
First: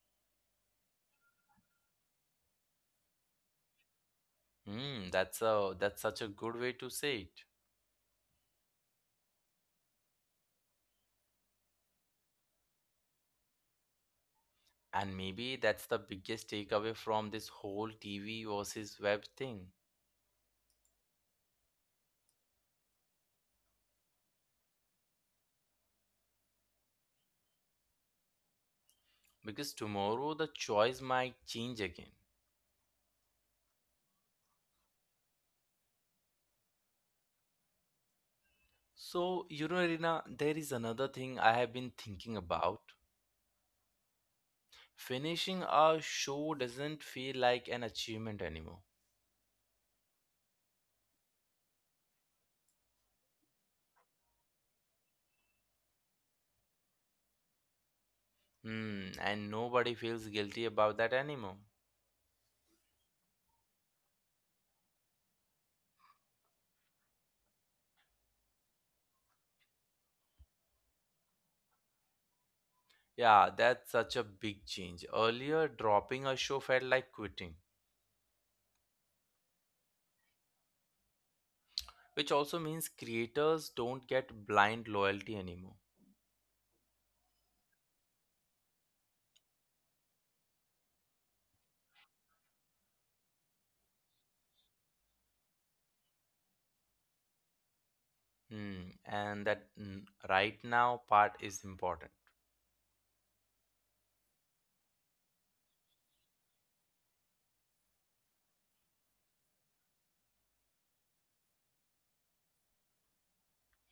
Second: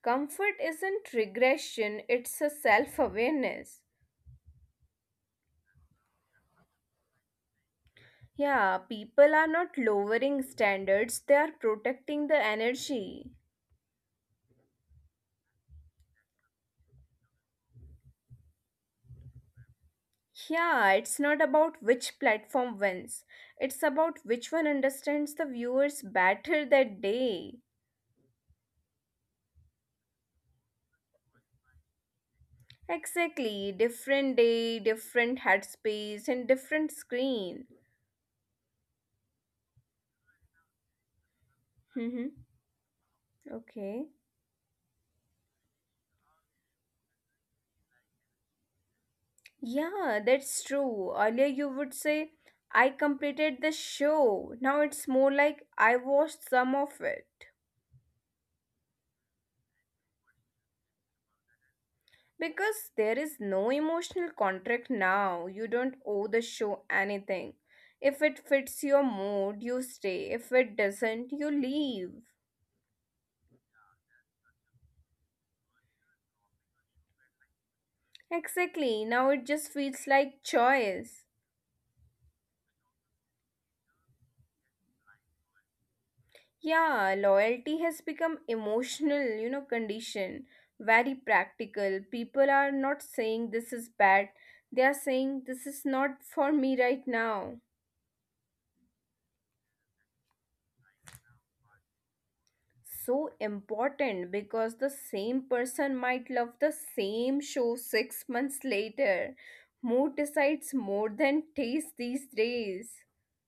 A: Comfort isn't regression, it's a self awareness.
B: Hmm. That's such a good way to say it.
A: Yeah, people are not lowering standards, they are protecting the energy.
B: And maybe that's the biggest takeaway from this whole TV versus web thing.
A: Yeah, it's not about which platform wins. It's about which one understands the viewers better that day.
B: Because tomorrow the choice might change again.
A: Exactly, different day, different headspace, and different screen.
B: So, you know, Irina, there is another thing I have been thinking
A: Mm-hmm.
B: about.
A: Okay.
B: Finishing a show doesn't feel like an achievement anymore.
A: Yeah, that's true. Earlier you would say, I completed the show. Now it's more like I watched some of it.
B: Hmm, and nobody feels guilty about that anymore.
A: Because there is no emotional contract now. You don't owe the show anything. If it fits your mood, you stay. If it doesn't, you leave.
B: Yeah, that's such a big change. Earlier, dropping a show felt like quitting,
A: Exactly. Now it just feels like choice.
B: which also means creators don't get blind loyalty anymore.
A: Yeah, loyalty has become emotional, you know, condition. Very practical. People are not saying this is bad. They are saying this is not for me right now.
B: Hmm, and that, right now part is important.
A: So important because the same person might love the same show 6 months later. Mood decides more than taste these days.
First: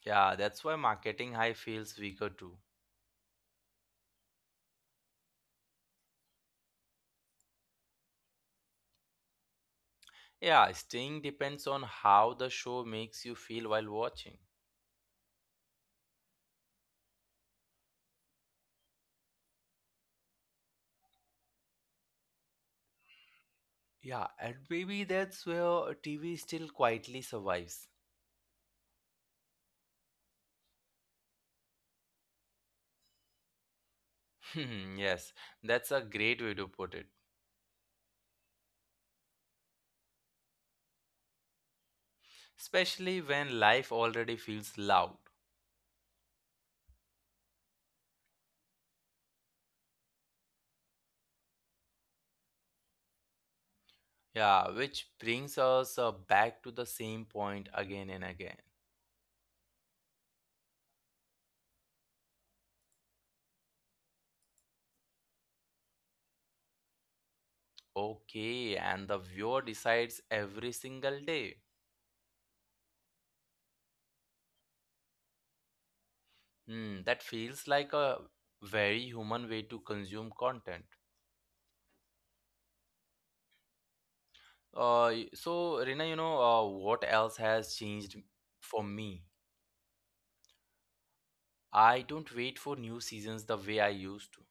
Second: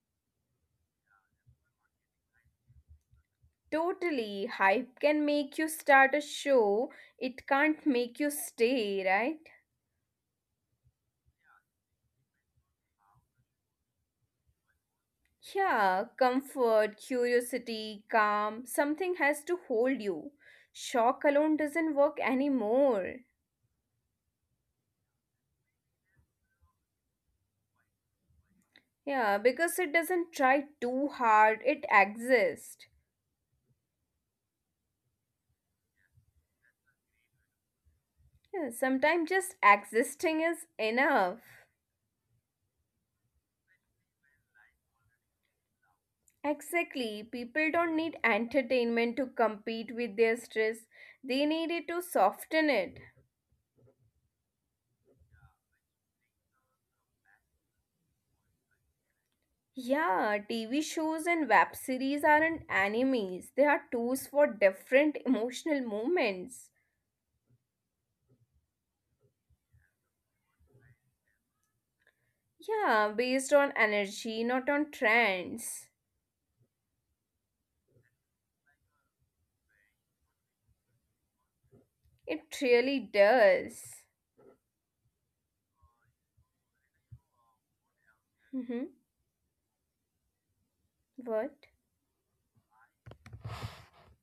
B: Yeah, that's why marketing high feels weaker too.
A: Totally, hype can make you start a show, it can't make you stay, right?
B: Yeah, staying depends on how the show makes you feel while watching.
A: Yeah, comfort, curiosity, calm, something has to hold you. Shock alone doesn't work anymore.
B: Yeah, and maybe that's where TV still quietly survives. [laughs]
A: Yeah, because it doesn't try too hard, it exists.
B: Hmm, yes, that's a great way to put it.
A: Yeah, sometimes just existing is enough.
B: Especially when life already feels loud.
A: Exactly. People don't need entertainment to compete with their stress, they need it to soften it.
B: Yeah, which brings us back to the same point again and again.
A: Yeah, TV shows and web series aren't enemies, they are tools for different [laughs] emotional moments.
B: Okay, and the viewer decides every single day.
A: Yeah, based on energy, not on trends.
B: Hmm, that feels like a very human way to consume content.
A: It really does.
B: So Rina, you know, what else has changed for
A: Mm-hmm.
B: me?
A: What?
B: I don't wait for new seasons the way I used to.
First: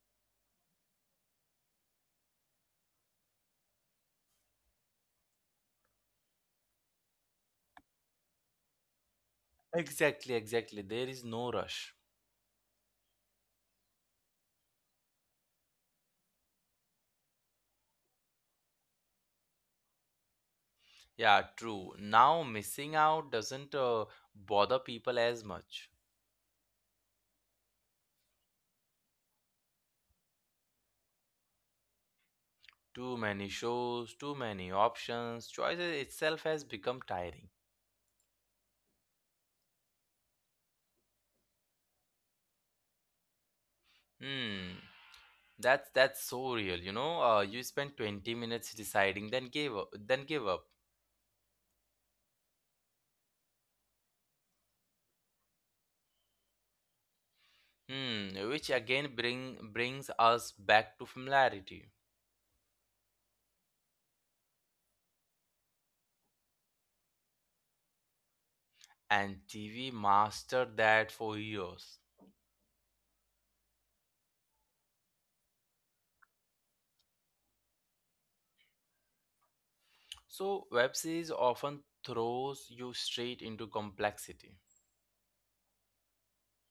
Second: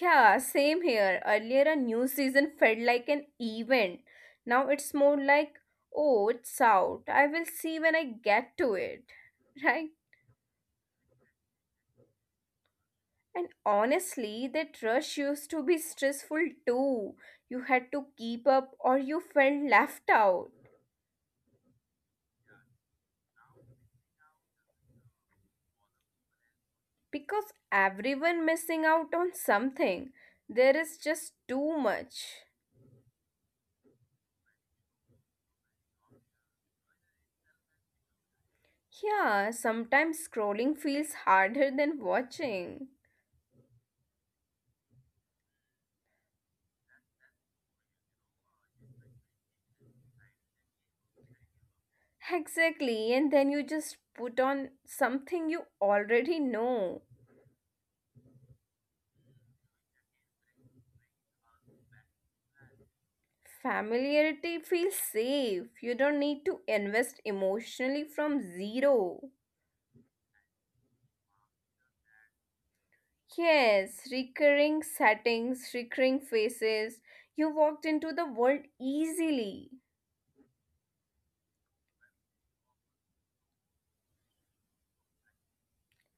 A: Yeah, same here. Earlier, a new season felt like an event. Now it's more like, oh, it's out. I will see when I get to it. [laughs] Right?
B: Exactly, exactly. There is no rush.
A: And honestly, that rush used to be stressful too. You had to keep up or you felt left out.
B: Yeah, true. Now missing out doesn't bother people as much.
A: Because everyone missing out on something. There is just too much.
B: Too many shows, too many options, choices itself has become tiring.
A: Yeah, sometimes scrolling feels harder than watching.
B: Hmm. That's so real, you know. You spend 20 minutes deciding, then give up, then give up.
A: Exactly, and then you just put on something you already know.
B: Hmm, which again brings us back to familiarity.
A: Familiarity feels safe. You don't need to invest emotionally from
B: And
A: zero.
B: TV mastered that for years.
A: Yes, recurring settings, recurring faces. You walked into the world easily,
B: So web series often throws you straight into complexity.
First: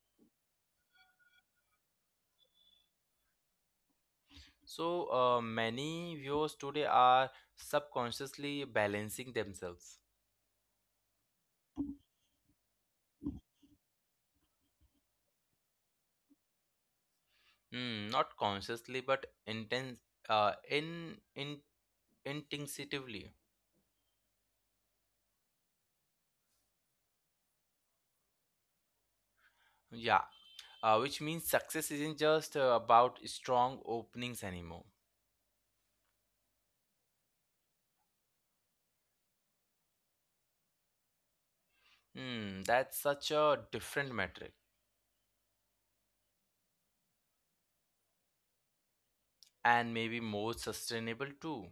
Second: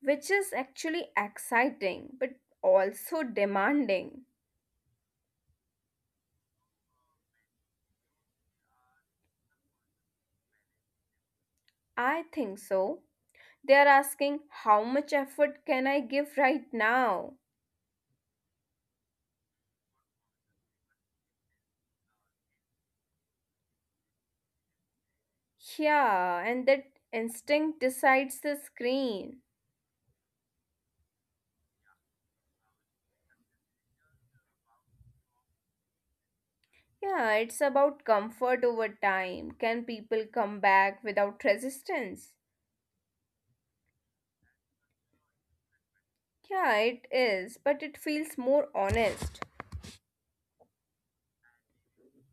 A: which is actually exciting but also demanding.
B: So, many viewers today are subconsciously balancing themselves.
A: I think so. They are asking, how much effort can I give right now?
B: Hmm, not consciously, but intense, uh, in, in, instinctively.
A: Yeah, and that instinct decides the screen.
B: Yeah, which means success isn't just about strong openings anymore.
A: Yeah, it's about comfort over time. Can people come back without resistance?
B: Hmm, that's such a different metric,
A: Yeah, it is, but it feels more honest.
B: and maybe more sustainable too.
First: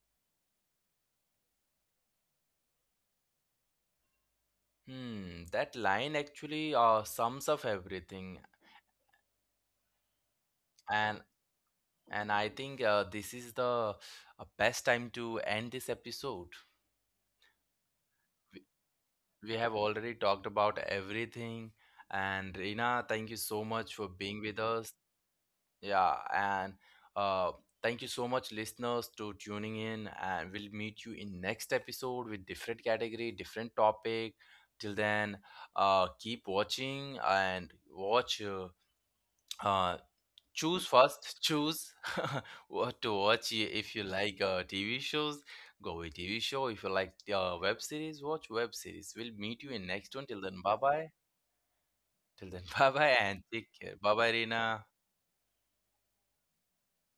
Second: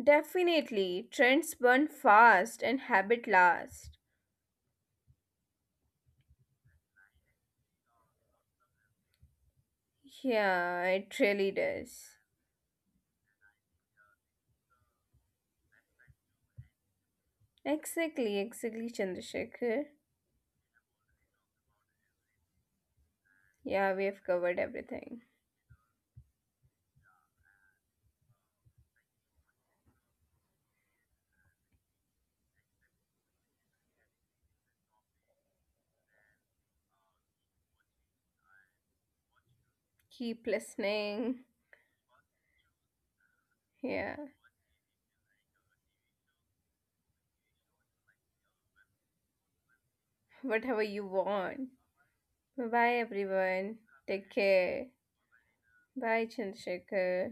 A: Definitely, trends burn fast and habit last.
B: Hmm, that line actually sums up everything.
A: Yeah, it
B: And
A: really does.
B: And I think this is the best time to end this episode.
A: Exactly,
B: We
A: exactly,
B: we
A: Chandrasekhar.
B: have already talked about everything. And Reena, thank you so
A: Yeah, we
B: much for
A: have
B: being
A: covered
B: with us.
A: everything.
B: Yeah. And uh, thank you so much, listeners, to tuning in. And we'll meet you in next episode with different category, different topic. Till then, keep watching and watch uh,
A: Keep listening.
B: choose [laughs] what to watch. If
A: Yeah,
B: you like TV shows, go with TV show. If you like web series, watch web series. We'll meet you in next one.
A: [laughs]
B: Till then,
A: whatever
B: bye
A: you
B: bye.
A: want.
B: Till then, [laughs]
A: Bye
B: bye bye, and
A: everyone.
B: take care. Bye
A: Take
B: bye, Rina.
A: care. Bye Chandrasekhar.